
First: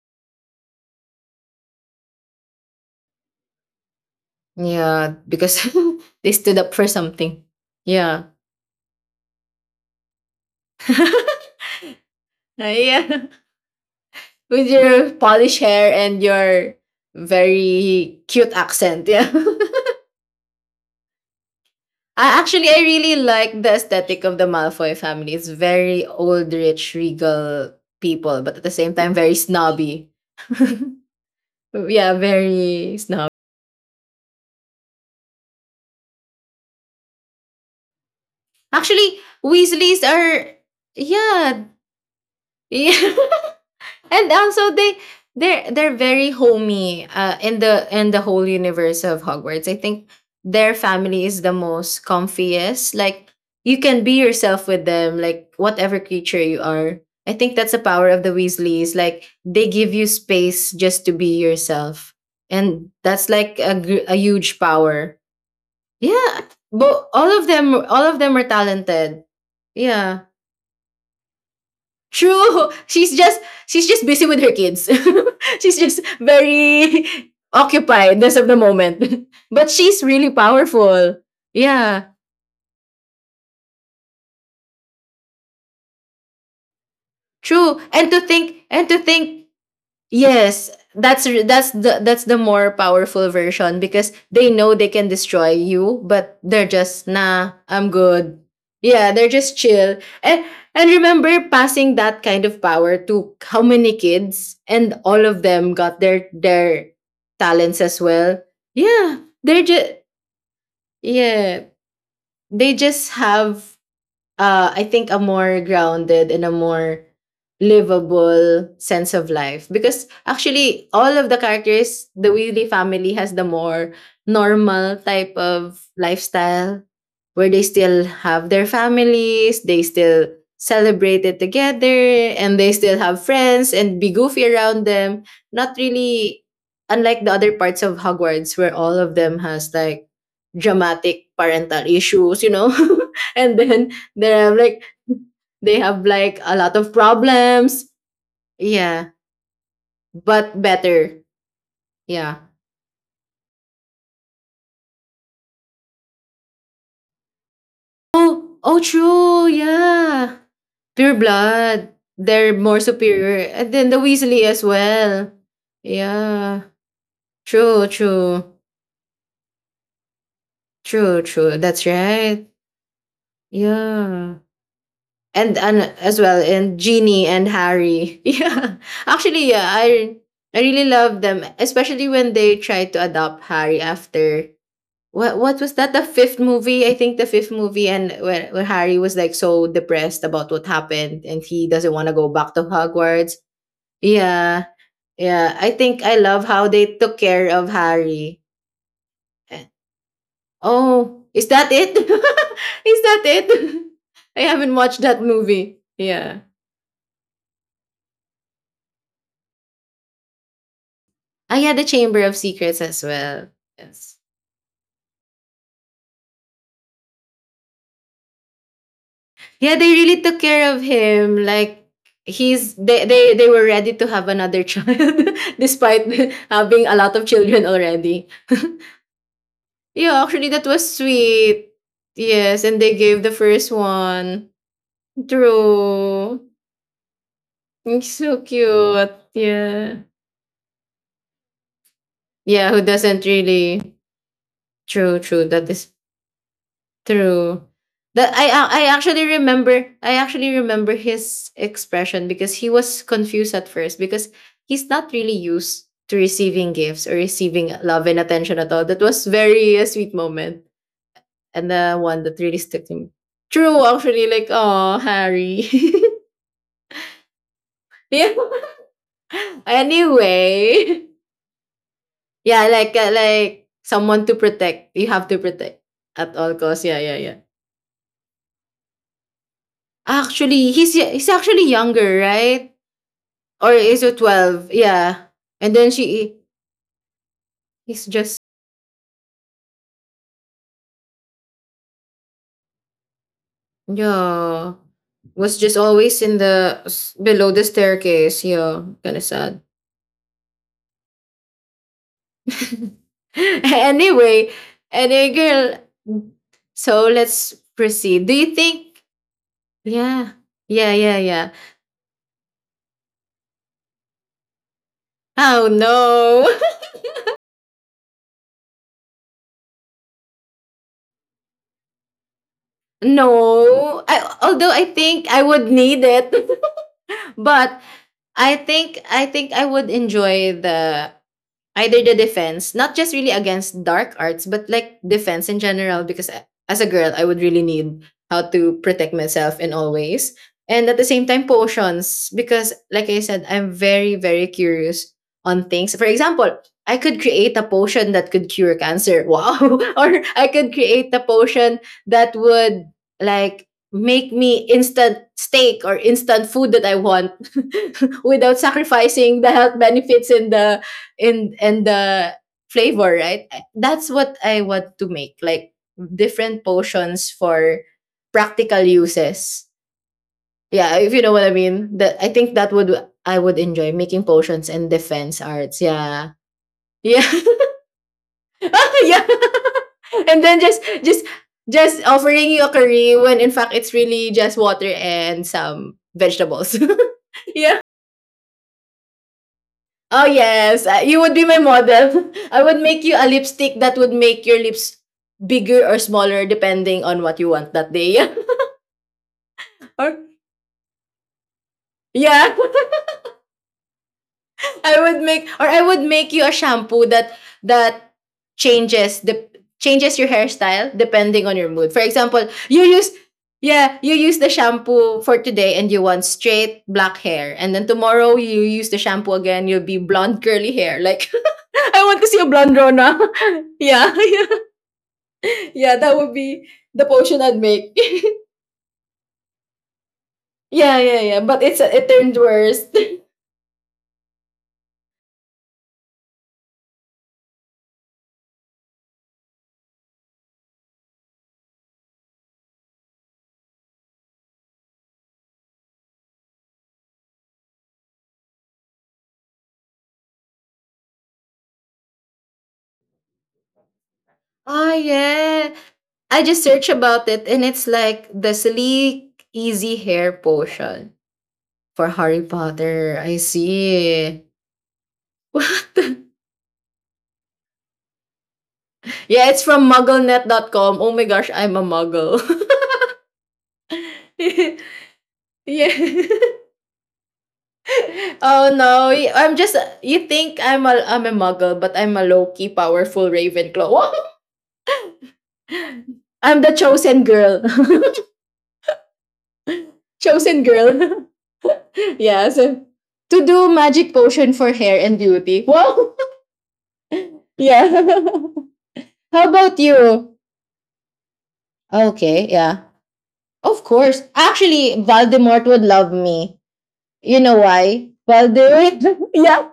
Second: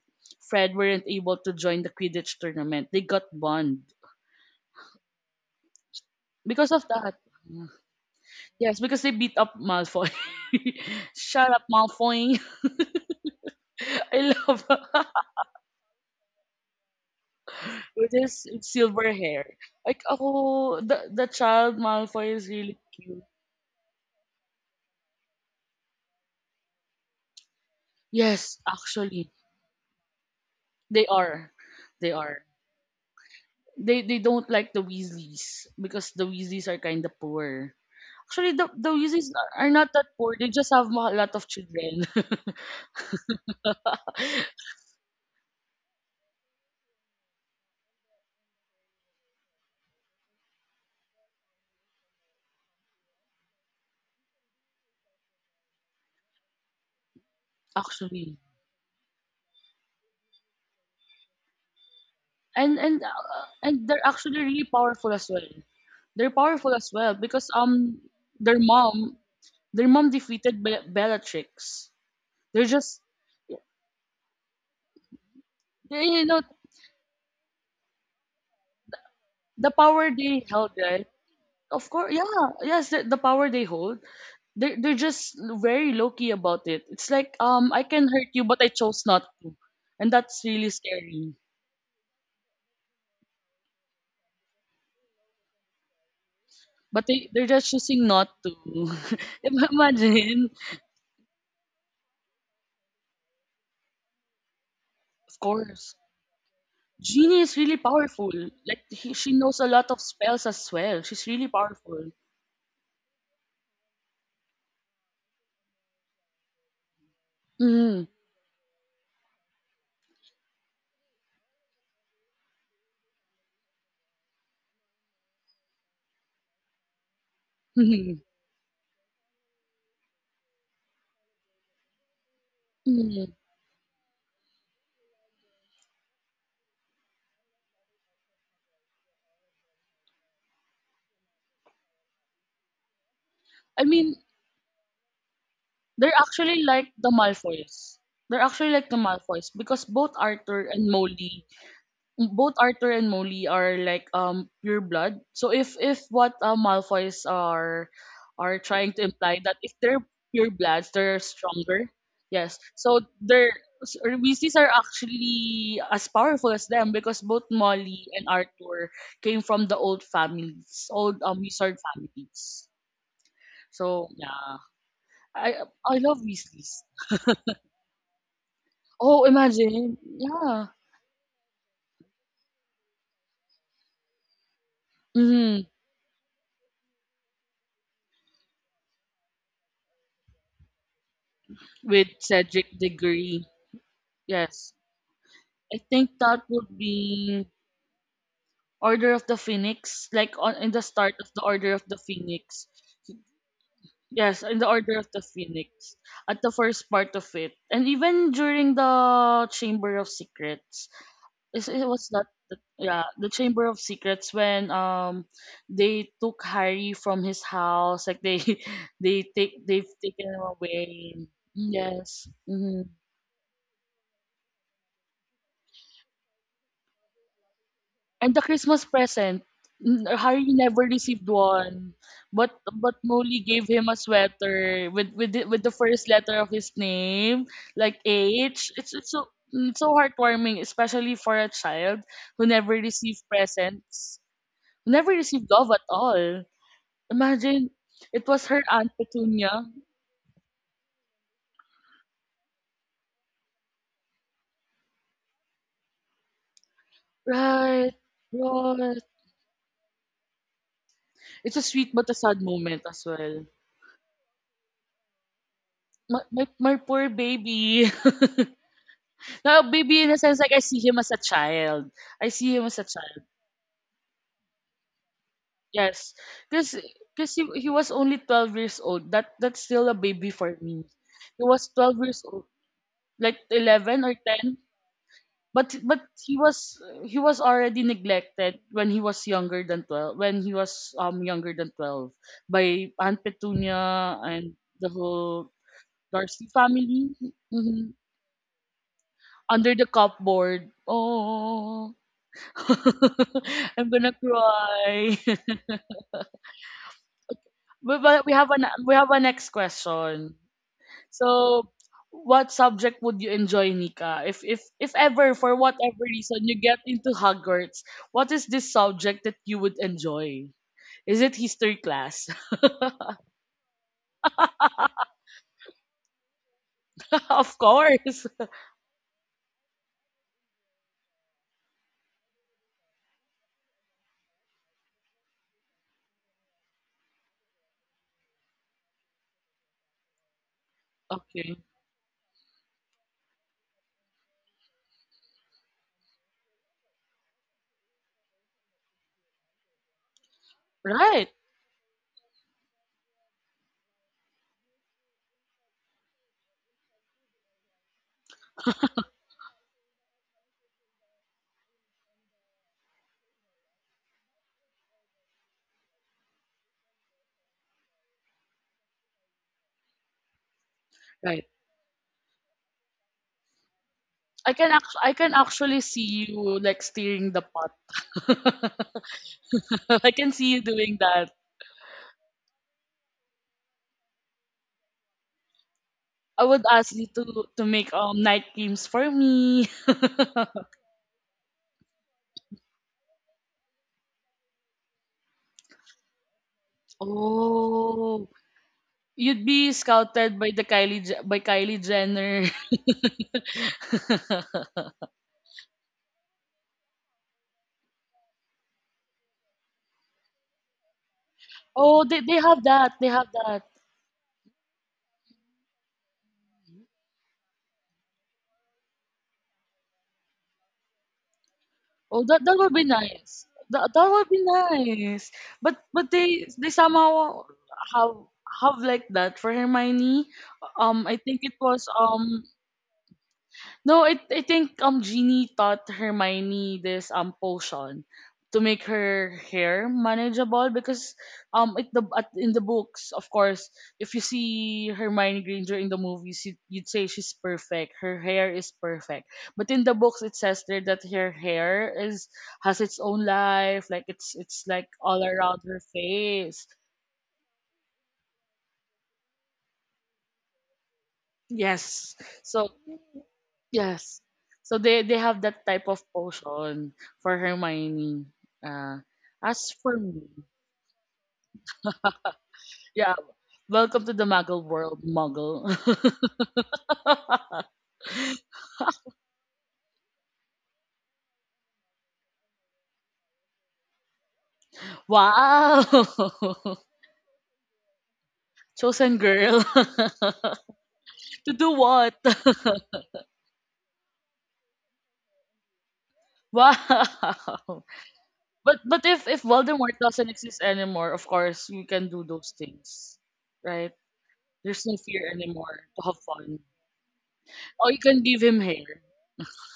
A: Fred weren't able to join the Quidditch tournament. They got banned
B: yeah. Because they stood
A: because
B: up
A: of
B: for
A: that.
B: something.
A: mm.
B: Yeah,
A: Yes, because they beat up Malfoy. Shut up, Malfoy.
B: Ah, yeah.
A: I love
B: With your polished hair and your
A: with
B: very
A: his
B: cute accent.
A: silver
B: Yeah.
A: hair. Like ako, the the child Malfoy
B: I
A: is
B: actually
A: really
B: I really
A: cute.
B: like the aesthetic of the Malfoy family. It's very old, rich, regal people, but
A: Yes,
B: at the same time
A: actually,
B: very snobby.
A: they are. They
B: yeah,
A: are.
B: very snobby.
A: They they don't like the Weasleys because the Weasleys are kind of poor. Actually, the the
B: Actually,
A: Weasleys are are not
B: Weasleys
A: that poor.
B: are
A: They just have a lot of
B: yeah.
A: children.
B: yeah. And also they they're they're very homey uh, in the in the whole universe of Hogwarts. I think their family is the most comfiest. Like you can be yourself with them, like whatever creature you are. I think that's the power of the
A: Actually,
B: Weasleys. Like they give you space just to be yourself,
A: and
B: and
A: and
B: that's
A: uh,
B: like a
A: and they're
B: gr- a
A: actually
B: huge
A: really powerful
B: power.
A: as well. They're
B: Yeah,
A: powerful as
B: but
A: well
B: all of
A: because
B: them,
A: um
B: all of them are
A: their mom,
B: talented.
A: their mom
B: Yeah.
A: defeated Be- Bellatrix. They're
B: True.
A: just,
B: She's just she's just busy with her kids. she's just
A: they, you know,
B: very occupied as of the moment. But
A: the
B: she's
A: power
B: really
A: they held, right?
B: powerful.
A: Of
B: Yeah.
A: course, yeah, yes, the, the power they hold. They're, they're just very low key about it. It's like, um,
B: True.
A: I can
B: And to
A: hurt you, but
B: think
A: I
B: and to
A: chose not
B: think
A: to. And that's really
B: Yes, that's
A: scary.
B: re- that's the that's the more powerful version because they know they can destroy you, but they're just
A: But they, they're
B: nah,
A: just
B: I'm
A: choosing not
B: good.
A: to.
B: Yeah, they're just chill. And
A: Imagine.
B: and remember passing that kind of power to how many kids and all of
A: Of
B: them
A: course.
B: got their their
A: Genie is
B: talents
A: really
B: as
A: powerful.
B: well.
A: Like, he,
B: Yeah,
A: she
B: they're
A: knows a lot
B: just
A: of spells as well. She's really
B: yeah,
A: powerful.
B: they just have uh, I think a more grounded and a more
A: Mm.
B: livable sense of life. Because actually, all of the characters, the Weasley family has the more normal type of lifestyle where they still have their families, they still celebrate it together, and they still have
A: Mm.
B: friends and be goofy around them. Not really unlike the other parts of Hogwarts where all of them has like dramatic parental issues, you know? And
A: I
B: then
A: mean,
B: they have like they have
A: they're
B: like a
A: actually
B: lot of
A: like the
B: problems.
A: Malfoys. They're actually like the
B: Yeah,
A: Malfoys because both
B: but
A: Arthur and
B: better.
A: Molly,
B: Yeah.
A: both Arthur and Molly are like um pure blood. So if if what uh, Malfoys are
B: Oh,
A: are
B: oh,
A: trying to imply
B: true.
A: that if they're
B: Yeah,
A: pure bloods,
B: pure
A: they're stronger.
B: blood. They're
A: Yes.
B: more
A: So
B: superior,
A: they're
B: and then the
A: s- or
B: Weasley
A: Weasleys
B: as
A: are
B: well.
A: actually as powerful
B: Yeah,
A: as them because both
B: true,
A: Molly and
B: true,
A: Arthur came from the old families,
B: true,
A: old um
B: true.
A: wizard
B: That's right.
A: families. So
B: Yeah,
A: yeah, I
B: and and
A: I love
B: as well,
A: Weasleys.
B: and Ginny and Harry. Yeah,
A: Oh,
B: actually, yeah,
A: imagine.
B: I I
A: Yeah.
B: really love them, especially when they try to adopt Harry after what what
A: Hmm.
B: was that the fifth movie? I think the fifth movie. And where, where Harry was like so depressed about what happened and he doesn't want
A: With
B: to go back to
A: Cedric
B: Hogwarts.
A: Diggory.
B: Yeah,
A: Yes.
B: yeah, I
A: I
B: think
A: think
B: I
A: that
B: love how
A: would
B: they took
A: be
B: care of Harry.
A: Order of the
B: Eh,
A: Phoenix, like on in the start
B: oh,
A: of the
B: is that
A: Order of
B: it?
A: the Phoenix.
B: is that it? I
A: Yes, in the
B: haven't
A: Order
B: watched
A: of
B: that
A: the
B: movie,
A: Phoenix,
B: yeah.
A: at the first part of it, and even during the Chamber of Secrets.
B: I
A: Is
B: had
A: it?
B: the
A: Was
B: Chamber
A: not
B: of
A: the,
B: Secrets as
A: yeah, the
B: well.
A: Chamber of
B: Yes.
A: Secrets when um they took Harry from his house, like they they take
B: Yeah, they
A: they've
B: really
A: taken
B: took
A: him
B: care of
A: away.
B: him. Like
A: Yes.
B: he's
A: Hmm.
B: they they, they were ready to have another child despite having a lot of children already.
A: And the Christmas present, mm,
B: yeah,
A: Harry
B: actually that
A: never
B: was
A: received
B: sweet.
A: one, but
B: Yes, and they
A: but
B: gave the
A: Molly gave
B: first
A: him a
B: one.
A: sweater with, with the, with the first letter
B: True.
A: of his name, like
B: It's so
A: H. it's
B: cute.
A: it's so it's so
B: Yeah.
A: heartwarming, especially for a child who
B: Yeah,
A: never
B: who
A: received
B: doesn't really
A: presents, who never
B: True, true.
A: received
B: That
A: love at
B: is
A: all.
B: True.
A: Imagine, it
B: That
A: was
B: I
A: her
B: I I
A: Aunt
B: actually
A: Petunia.
B: remember, I actually remember his expression because he was confused at first because he's not really used to receiving gifts or receiving
A: Right,
B: love and attention at
A: right.
B: all. That was very a sweet moment
A: It's a
B: and
A: sweet
B: the
A: but a
B: one that
A: sad
B: really
A: moment
B: stuck to
A: as
B: me.
A: well.
B: True, actually, like, oh Harry.
A: My, my, my poor baby.
B: yeah.
A: Now, baby in a sense, like I see him
B: Anyway,
A: as a child. I see him
B: yeah,
A: as a
B: like uh,
A: child.
B: like someone to protect. You have to protect
A: Yes.
B: at all
A: Because
B: costs. Yeah, yeah, yeah.
A: because he, he was only twelve years old. That That's still a baby for
B: Actually,
A: me.
B: he's he's
A: He
B: actually
A: was twelve
B: younger,
A: years old.
B: right?
A: Like
B: Or is
A: eleven or
B: it
A: ten.
B: twelve? Yeah.
A: But
B: And then
A: but
B: she
A: he was he was already
B: is just
A: neglected when he was younger than twelve, when he was um younger than twelve, by Aunt Petunia and
B: yeah.
A: the whole
B: Was just always in
A: Darcy
B: the s-
A: family.
B: below the
A: Mhm.
B: staircase. Yeah. Kinda sad.
A: Under the cupboard. Oh. I'm gonna
B: anyway,
A: cry.
B: any girl. So let's
A: but,
B: proceed.
A: but
B: Do
A: we have
B: you
A: an we
B: think
A: have a next
B: yeah.
A: question.
B: Yeah, yeah, yeah.
A: So, what subject would you enjoy, Nika? If if if ever for
B: Oh
A: whatever
B: no.
A: reason you get into Hogwarts, what is this subject that you would enjoy? Is it history class?
B: no. I, although I think I would need it.
A: Of
B: But
A: course.
B: I think I think I would enjoy the either the defense, not just really against dark arts, but like defense in general, because a- as a girl, I would really need how to protect myself in all ways. And at the same time,
A: Okay.
B: potions, because like I said, I'm very, very curious on things. For example, I could create a potion that could cure cancer. Wow. Or I could create a
A: Right.
B: potion that would like make me instant steak or instant food that I want without sacrificing the health benefits and the and and the flavor, right? I- that's what I want to make, like different potions for practical uses, yeah, if you know what
A: Right.
B: I mean. That I think that would I would enjoy making
A: I
B: potions
A: can
B: and
A: act- I can
B: defense
A: actually
B: arts,
A: see
B: yeah.
A: you like
B: Yeah.
A: steering the pot.
B: yeah.
A: I can
B: And
A: see
B: then
A: you
B: just
A: doing
B: just
A: that.
B: just offering you a curry when in fact it's really just water and some
A: I would
B: vegetables.
A: ask you to to make um night games for me.
B: Oh yes, uh, you would be my model. I would make you a lipstick that would make your lips bigger or smaller depending on what you want that day.
A: Oh, you'd be
B: Or
A: scouted by the Kylie Je- by Kylie Jenner.
B: yeah, I would make or I would make you a shampoo that that changes the changes your hairstyle depending on your mood. For
A: Oh, they, they
B: example,
A: have
B: you
A: that. They
B: use
A: have that.
B: yeah, you use the shampoo for today and you want straight black hair. And then tomorrow you use the shampoo again, you'll be blonde curly hair. Like I
A: Oh,
B: want to see
A: that
B: a
A: that would
B: blonde
A: be
B: Rona.
A: nice. That, that
B: yeah.
A: would be nice. But
B: yeah,
A: but
B: that would
A: they they
B: be the
A: somehow
B: potion I'd make.
A: have have like that for Hermione.
B: yeah,
A: Um, I
B: yeah,
A: think
B: yeah.
A: it
B: But it's
A: was
B: it turned
A: um
B: worse.
A: no, I I think um Genie taught Hermione this um potion to make her hair manageable because um at the at, in the books, of course, if you see Hermione Granger in the movies, you, you'd say she's perfect. Her hair is perfect. But in the books it says there that her hair is, has its own life, like it's it's like
B: Oh
A: all around
B: yeah.
A: her
B: I
A: face.
B: just searched about it and it's like the sleek easy hair potion for
A: Yes,
B: Harry
A: so
B: Potter. I
A: yes.
B: see.
A: So they they have that
B: What?
A: type of
B: The-
A: potion for Hermione. Uh,
B: Yeah, it's
A: as
B: from
A: for me,
B: mugglenet dot com. Oh my gosh, I'm a muggle.
A: yeah. Welcome to the Muggle world, Muggle.
B: yeah. Oh no. y- I'm just you think I'm a I'm a muggle, but I'm a low-key powerful Ravenclaw.
A: Wow.
B: I'm the chosen girl.
A: Chosen girl.
B: chosen girl.
A: To do what?
B: yeah, so to do magic potion for hair and beauty. Whoa.
A: Wow.
B: yeah.
A: But but if if
B: How about
A: Voldemort doesn't
B: you?
A: exist anymore, of course you can do
B: Okay,
A: those
B: yeah.
A: things,
B: Of
A: right?
B: course.
A: There's no
B: Actually,
A: fear
B: Voldemort would
A: anymore to
B: love
A: have fun.
B: me. You know
A: Or you
B: why?
A: can give him hair.
B: Voldemort. yeah,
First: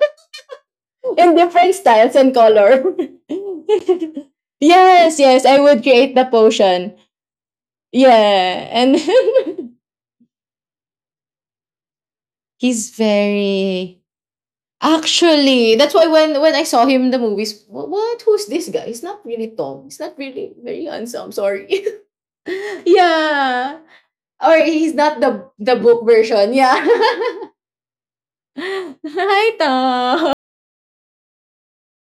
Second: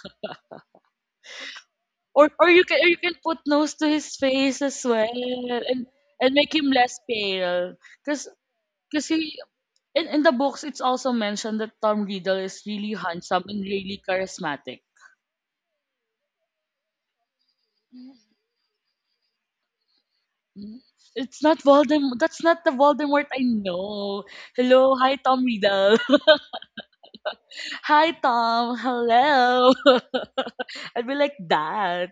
B: in different styles
A: Or
B: and
A: or you can
B: color.
A: or you can put nose to his face as well,
B: yes, yes, I would
A: and
B: create the
A: and make him
B: potion.
A: less pale. Cause
B: Yeah, and
A: cause he, in, in the books it's also mentioned that Tom Riddle is
B: He's
A: really handsome and really
B: very
A: charismatic.
B: Actually, that's why when when I saw him in the movies, "Wha what? Who's this guy? He's not really tall. He's not really
A: Mm,
B: very handsome.
A: it's not
B: Sorry."
A: Voldemort. That's not the Voldemort I
B: yeah.
A: know.
B: Or he's
A: Hello, hi,
B: not
A: Tom
B: the the
A: Riddle.
B: book version. Yeah.
A: Hi, Tom.
B: Hi,
A: Hello.
B: Tom.
A: I'd be like that.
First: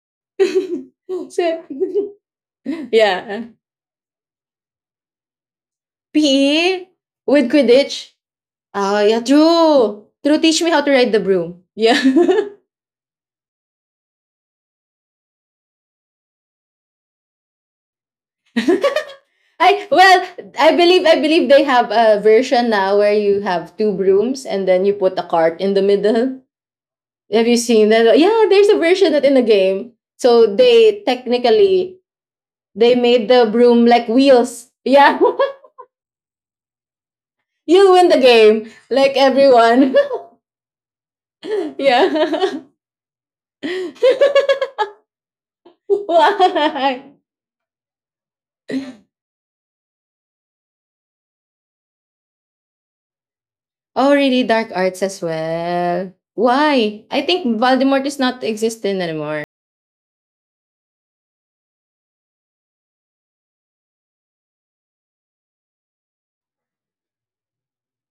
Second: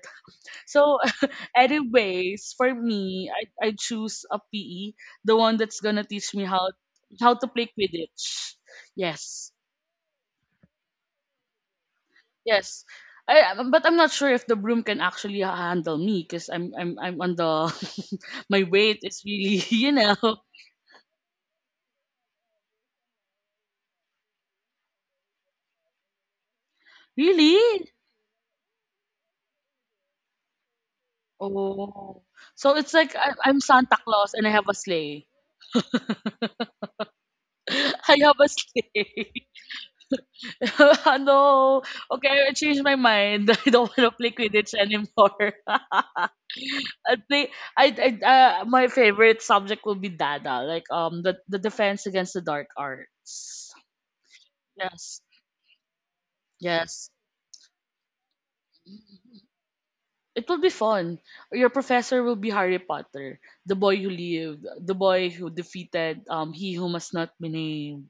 A: So,
B: so,
A: anyways, for me,
B: yeah.
A: I, I choose a P E, the one that's gonna teach me how
B: P E
A: how to
B: with
A: play
B: Quidditch.
A: Quidditch.
B: Ah, yeah,
A: Yes,
B: true. True, teach me how to ride the broom. Yeah.
A: yes. I, um, but I'm not sure if the broom can actually handle me because I'm I'm I'm on the my weight is really
B: I
A: you know.
B: well, I believe I believe they have a version now where you have two brooms and then you put a cart in the middle. Have you
A: Really?
B: seen that? Yeah, there's a version that in the game. So they technically
A: Oh, so it's
B: they
A: like
B: made
A: I,
B: the
A: I'm
B: broom
A: Santa
B: like
A: Claus and I have a
B: wheels. Yeah,
A: sleigh.
B: you win
A: I
B: the
A: have a
B: game like
A: sleigh.
B: everyone.
A: No, okay, I
B: yeah.
A: changed my mind. I don't want to play Quidditch anymore. I
B: Why?
A: think I, I uh, my favorite subject will be Dada, like um the the defense against the dark arts.
B: Oh, really? Dark arts
A: Yes,
B: as well. Why?
A: yes,
B: I think Voldemort is not existing anymore.
A: it will be fun. Your professor will be Harry Potter, the boy who lived, the boy who defeated um he who must not be named.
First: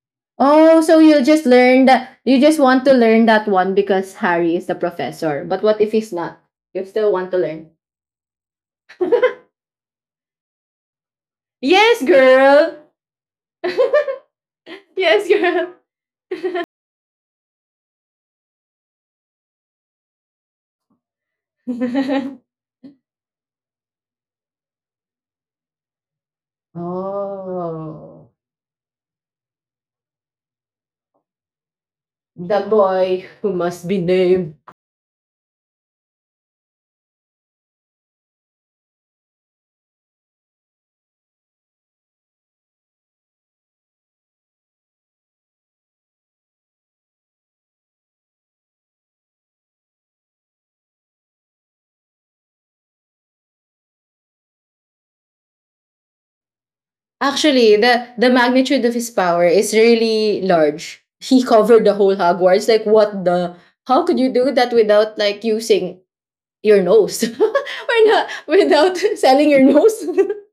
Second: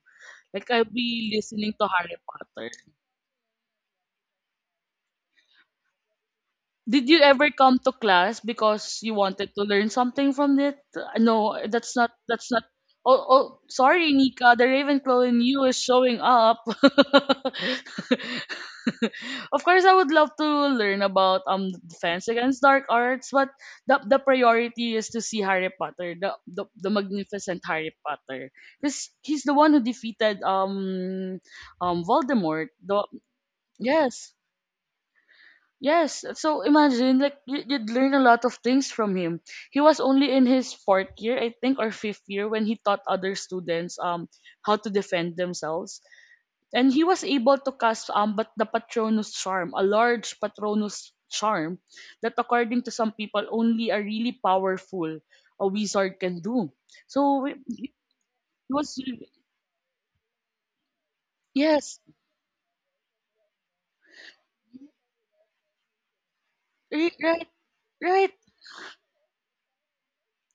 A: Like
B: Oh,
A: I'll
B: so you
A: be
B: just
A: listening
B: learn
A: to Harry
B: that you just
A: Potter.
B: want to learn that one because Harry is the professor. But what if he's not? You
A: Did
B: still
A: you
B: want to
A: ever
B: learn.
A: come to class because you wanted to learn something from it? Uh, No, that's
B: yes,
A: not that's not
B: girl.
A: oh, oh, sorry, Nika. The
B: yes,
A: Ravenclaw in you
B: girl.
A: is showing up. Of course, I would love to learn about um defense against dark arts, but the the priority is to see Harry Potter, the the, the magnificent Harry
B: oh,
A: Potter, because he's the one who defeated um um
B: the
A: Voldemort. The
B: boy who must be
A: yes,
B: named.
A: yes, so imagine like you- you'd learn a lot of things from him. He was only in his fourth year, I think, or fifth year when he taught other students um how to defend themselves, and he was able to cast um but the Patronus charm, a large Patronus charm that, according to some people, only a really powerful, a wizard can do. So
B: Actually,
A: he
B: the the
A: he
B: magnitude
A: was
B: of his power is really large. He covered the
A: yes,
B: whole Hogwarts. Like, what the? How could you do that without like using your
A: right,
B: nose?
A: right,
B: Or not
A: right.
B: without selling your nose?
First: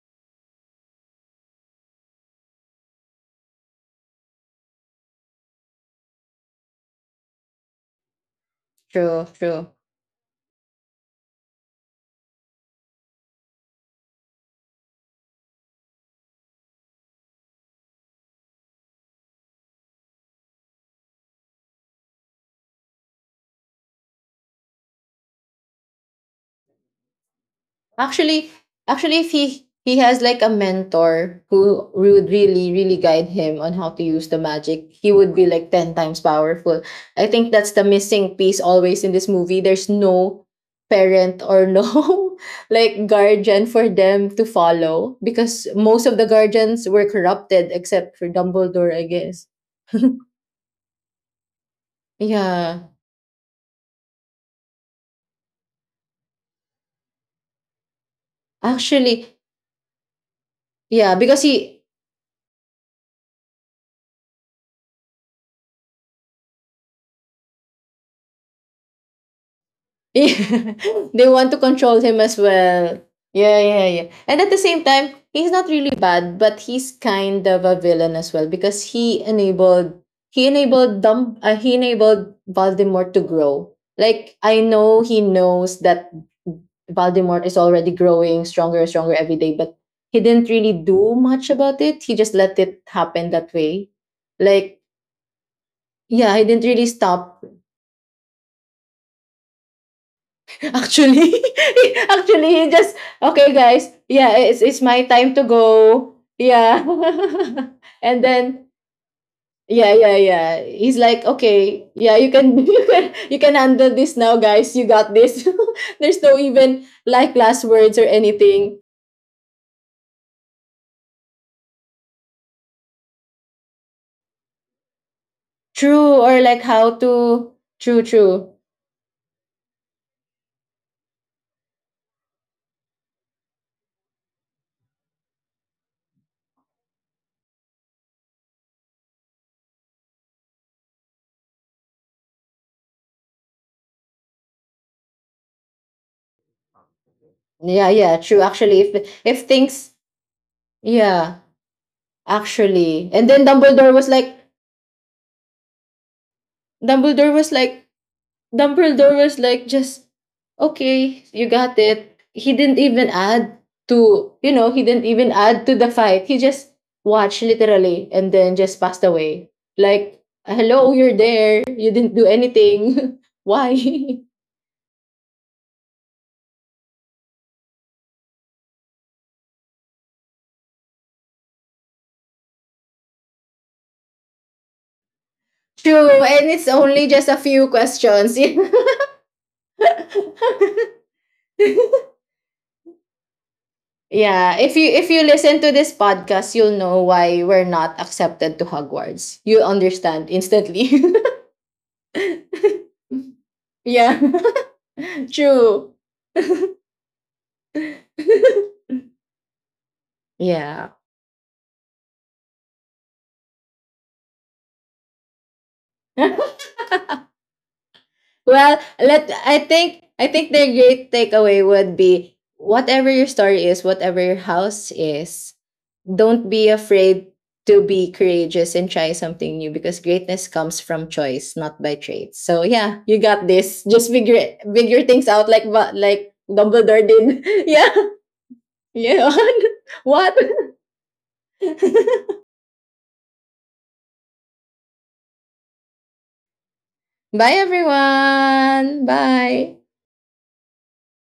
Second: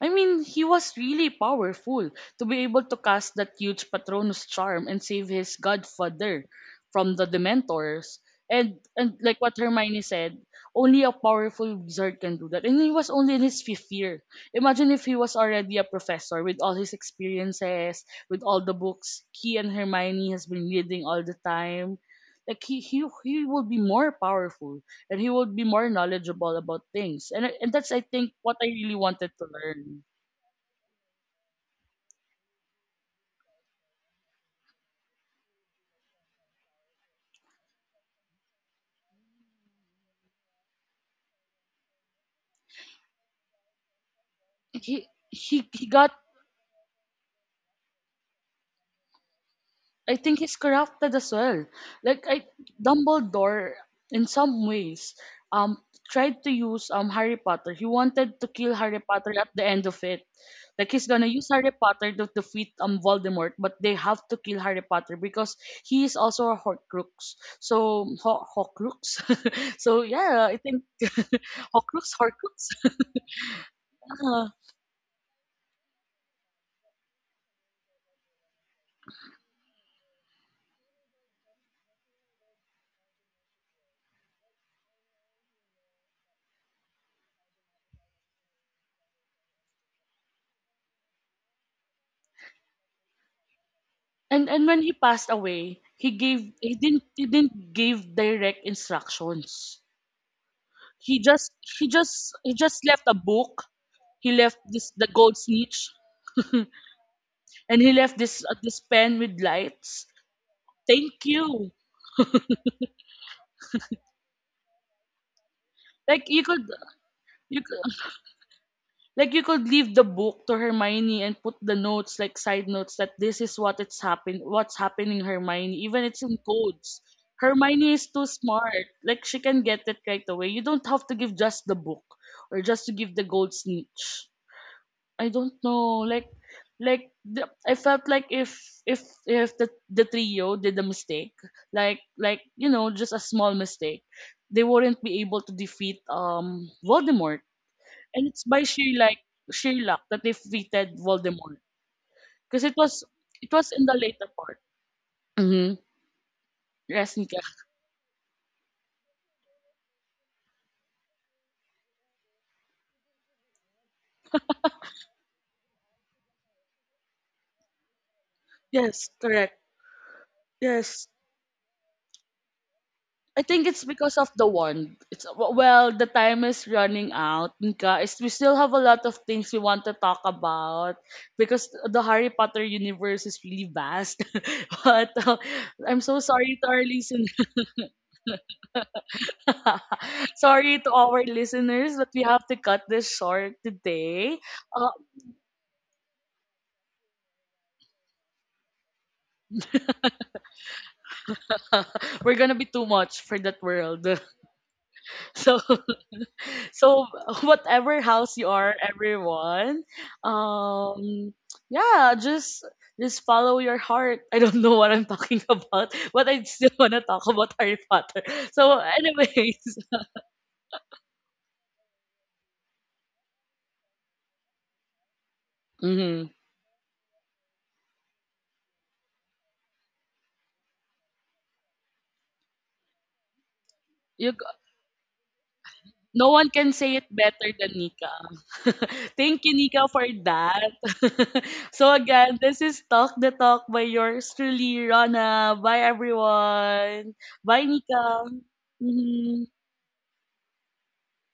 A: I mean, he was really powerful to be able to cast that huge Patronus charm and save his godfather from the Dementors. And and
B: True,
A: like what
B: true.
A: Hermione said, only a powerful wizard can do that. And he was only in his fifth year. Imagine if he was already a professor with all his experiences, with all the books he and Hermione has been reading all the time. Like he he he would be more powerful, and he would be more knowledgeable about things. And I- and that's I think
B: Actually,
A: what I really
B: actually, if
A: wanted to
B: he he
A: learn.
B: has like a mentor who would really, really guide him on how to use the magic, he would be like ten times powerful. I think that's the missing piece always in this movie. There's no parent or no like guardian for them to
A: He
B: follow because
A: he he
B: most
A: got,
B: of the guardians were corrupted except for Dumbledore, I guess.
A: I think he's corrupted as well. Like I,
B: Yeah.
A: Dumbledore in some ways um tried to use um Harry Potter. He wanted to kill Harry Potter
B: Actually,
A: at the end of it. Like he's
B: yeah,
A: gonna
B: because
A: use Harry
B: he
A: Potter to defeat um Voldemort, but they have to kill Harry Potter because he is also a Horcrux. So Ho- Horcrux. So yeah, I
B: Yeah.
A: think
B: They want to control
A: Horcrux,
B: him as
A: Horcrux.
B: well. Yeah, yeah, yeah. And
A: Yeah.
B: at the same time, he's not really bad, but he's kind of a villain as well because he enabled he enabled Dum uh, he enabled Voldemort to grow. Like I know he knows that Voldemort is already growing stronger and stronger every day, but he didn't really do much about it. He just let it happen that way.
A: And and
B: Like
A: when he passed away, he
B: yeah, he
A: gave,
B: didn't
A: he
B: really
A: didn't he
B: stop
A: didn't give direct instructions. He
B: Actually,
A: just he just
B: actually,
A: he
B: he
A: just
B: just
A: left a
B: okay,
A: book.
B: guys.
A: He
B: Yeah,
A: left
B: it's it's
A: this
B: my
A: the
B: time
A: gold
B: to
A: snitch,
B: go. Yeah,
A: and he left
B: and
A: this uh,
B: then
A: this pen with
B: yeah,
A: lights.
B: yeah, yeah. He's
A: Thank
B: like,
A: you.
B: okay, yeah, you can you can you can handle this now, guys. You got this.
A: Like
B: There's
A: you
B: no
A: could
B: even like
A: you
B: last
A: could,
B: words or anything.
A: Like you could leave the book to Hermione and put the notes, like side notes, that this is what it's happen, what's happening, Hermione. Even it's
B: True
A: in
B: or like how
A: codes.
B: to
A: Hermione is
B: true,
A: too
B: true.
A: smart. Like she can get it right away. You don't have to give just the book or just to give the gold snitch. I don't know. Like, like the, I felt like if if if the the trio did a mistake, like like you know, just a small mistake, they wouldn't be able to defeat um Voldemort,
B: Yeah, yeah,
A: and it's
B: true.
A: by
B: Actually,
A: sheer like
B: if if
A: sheer
B: things
A: luck that they defeated
B: yeah,
A: Voldemort. Because it was
B: actually, and then
A: it was in the
B: Dumbledore was
A: later
B: like,
A: part. Hmm.
B: Dumbledore
A: Resnica.
B: was like Dumbledore was like just okay, you got it. He didn't even add to you know, he didn't even add to the fight. He just watched literally and then just passed
A: Yes,
B: away.
A: correct.
B: Like, hello,
A: Yes.
B: you're there. You didn't do anything.
A: I think
B: Why?
A: it's because of the wand. It's, well, the time is running out. Nika, is, we still have a lot of things we want to talk about because the Harry Potter universe is really vast. But uh, I'm
B: True,
A: so
B: and
A: sorry to
B: it's
A: our
B: only
A: listen,
B: just a few questions.
A: sorry to our listeners, but we have to cut this short today.
B: yeah, if
A: Uh,
B: you if you listen to this podcast, you'll know why we're not accepted to Hogwarts. You'll understand instantly.
A: We're gonna be too much for that world.
B: Yeah,
A: So
B: true.
A: so whatever house you are, everyone,
B: Yeah.
A: um yeah, just just follow your heart. I don't know what I'm talking about, but I still wanna talk about Harry Potter. So
B: well, let
A: anyways,
B: I think I think the great takeaway would be whatever your story is, whatever your house is,
A: hmm,
B: don't be afraid to be courageous and try something new because greatness comes from choice, not by traits. So yeah, you got this. Just
A: you,
B: figure figure things out like but
A: no
B: like
A: one can say it
B: Dumbledore did.
A: better than
B: yeah.
A: Nika.
B: Yeah.
A: Thank you, Nika, for
B: what?
A: that. So again, this is Talk the Talk by yours truly, Rana. Bye, everyone.
B: Bye
A: Bye, Nika.
B: everyone.
A: Mhm.
B: Bye.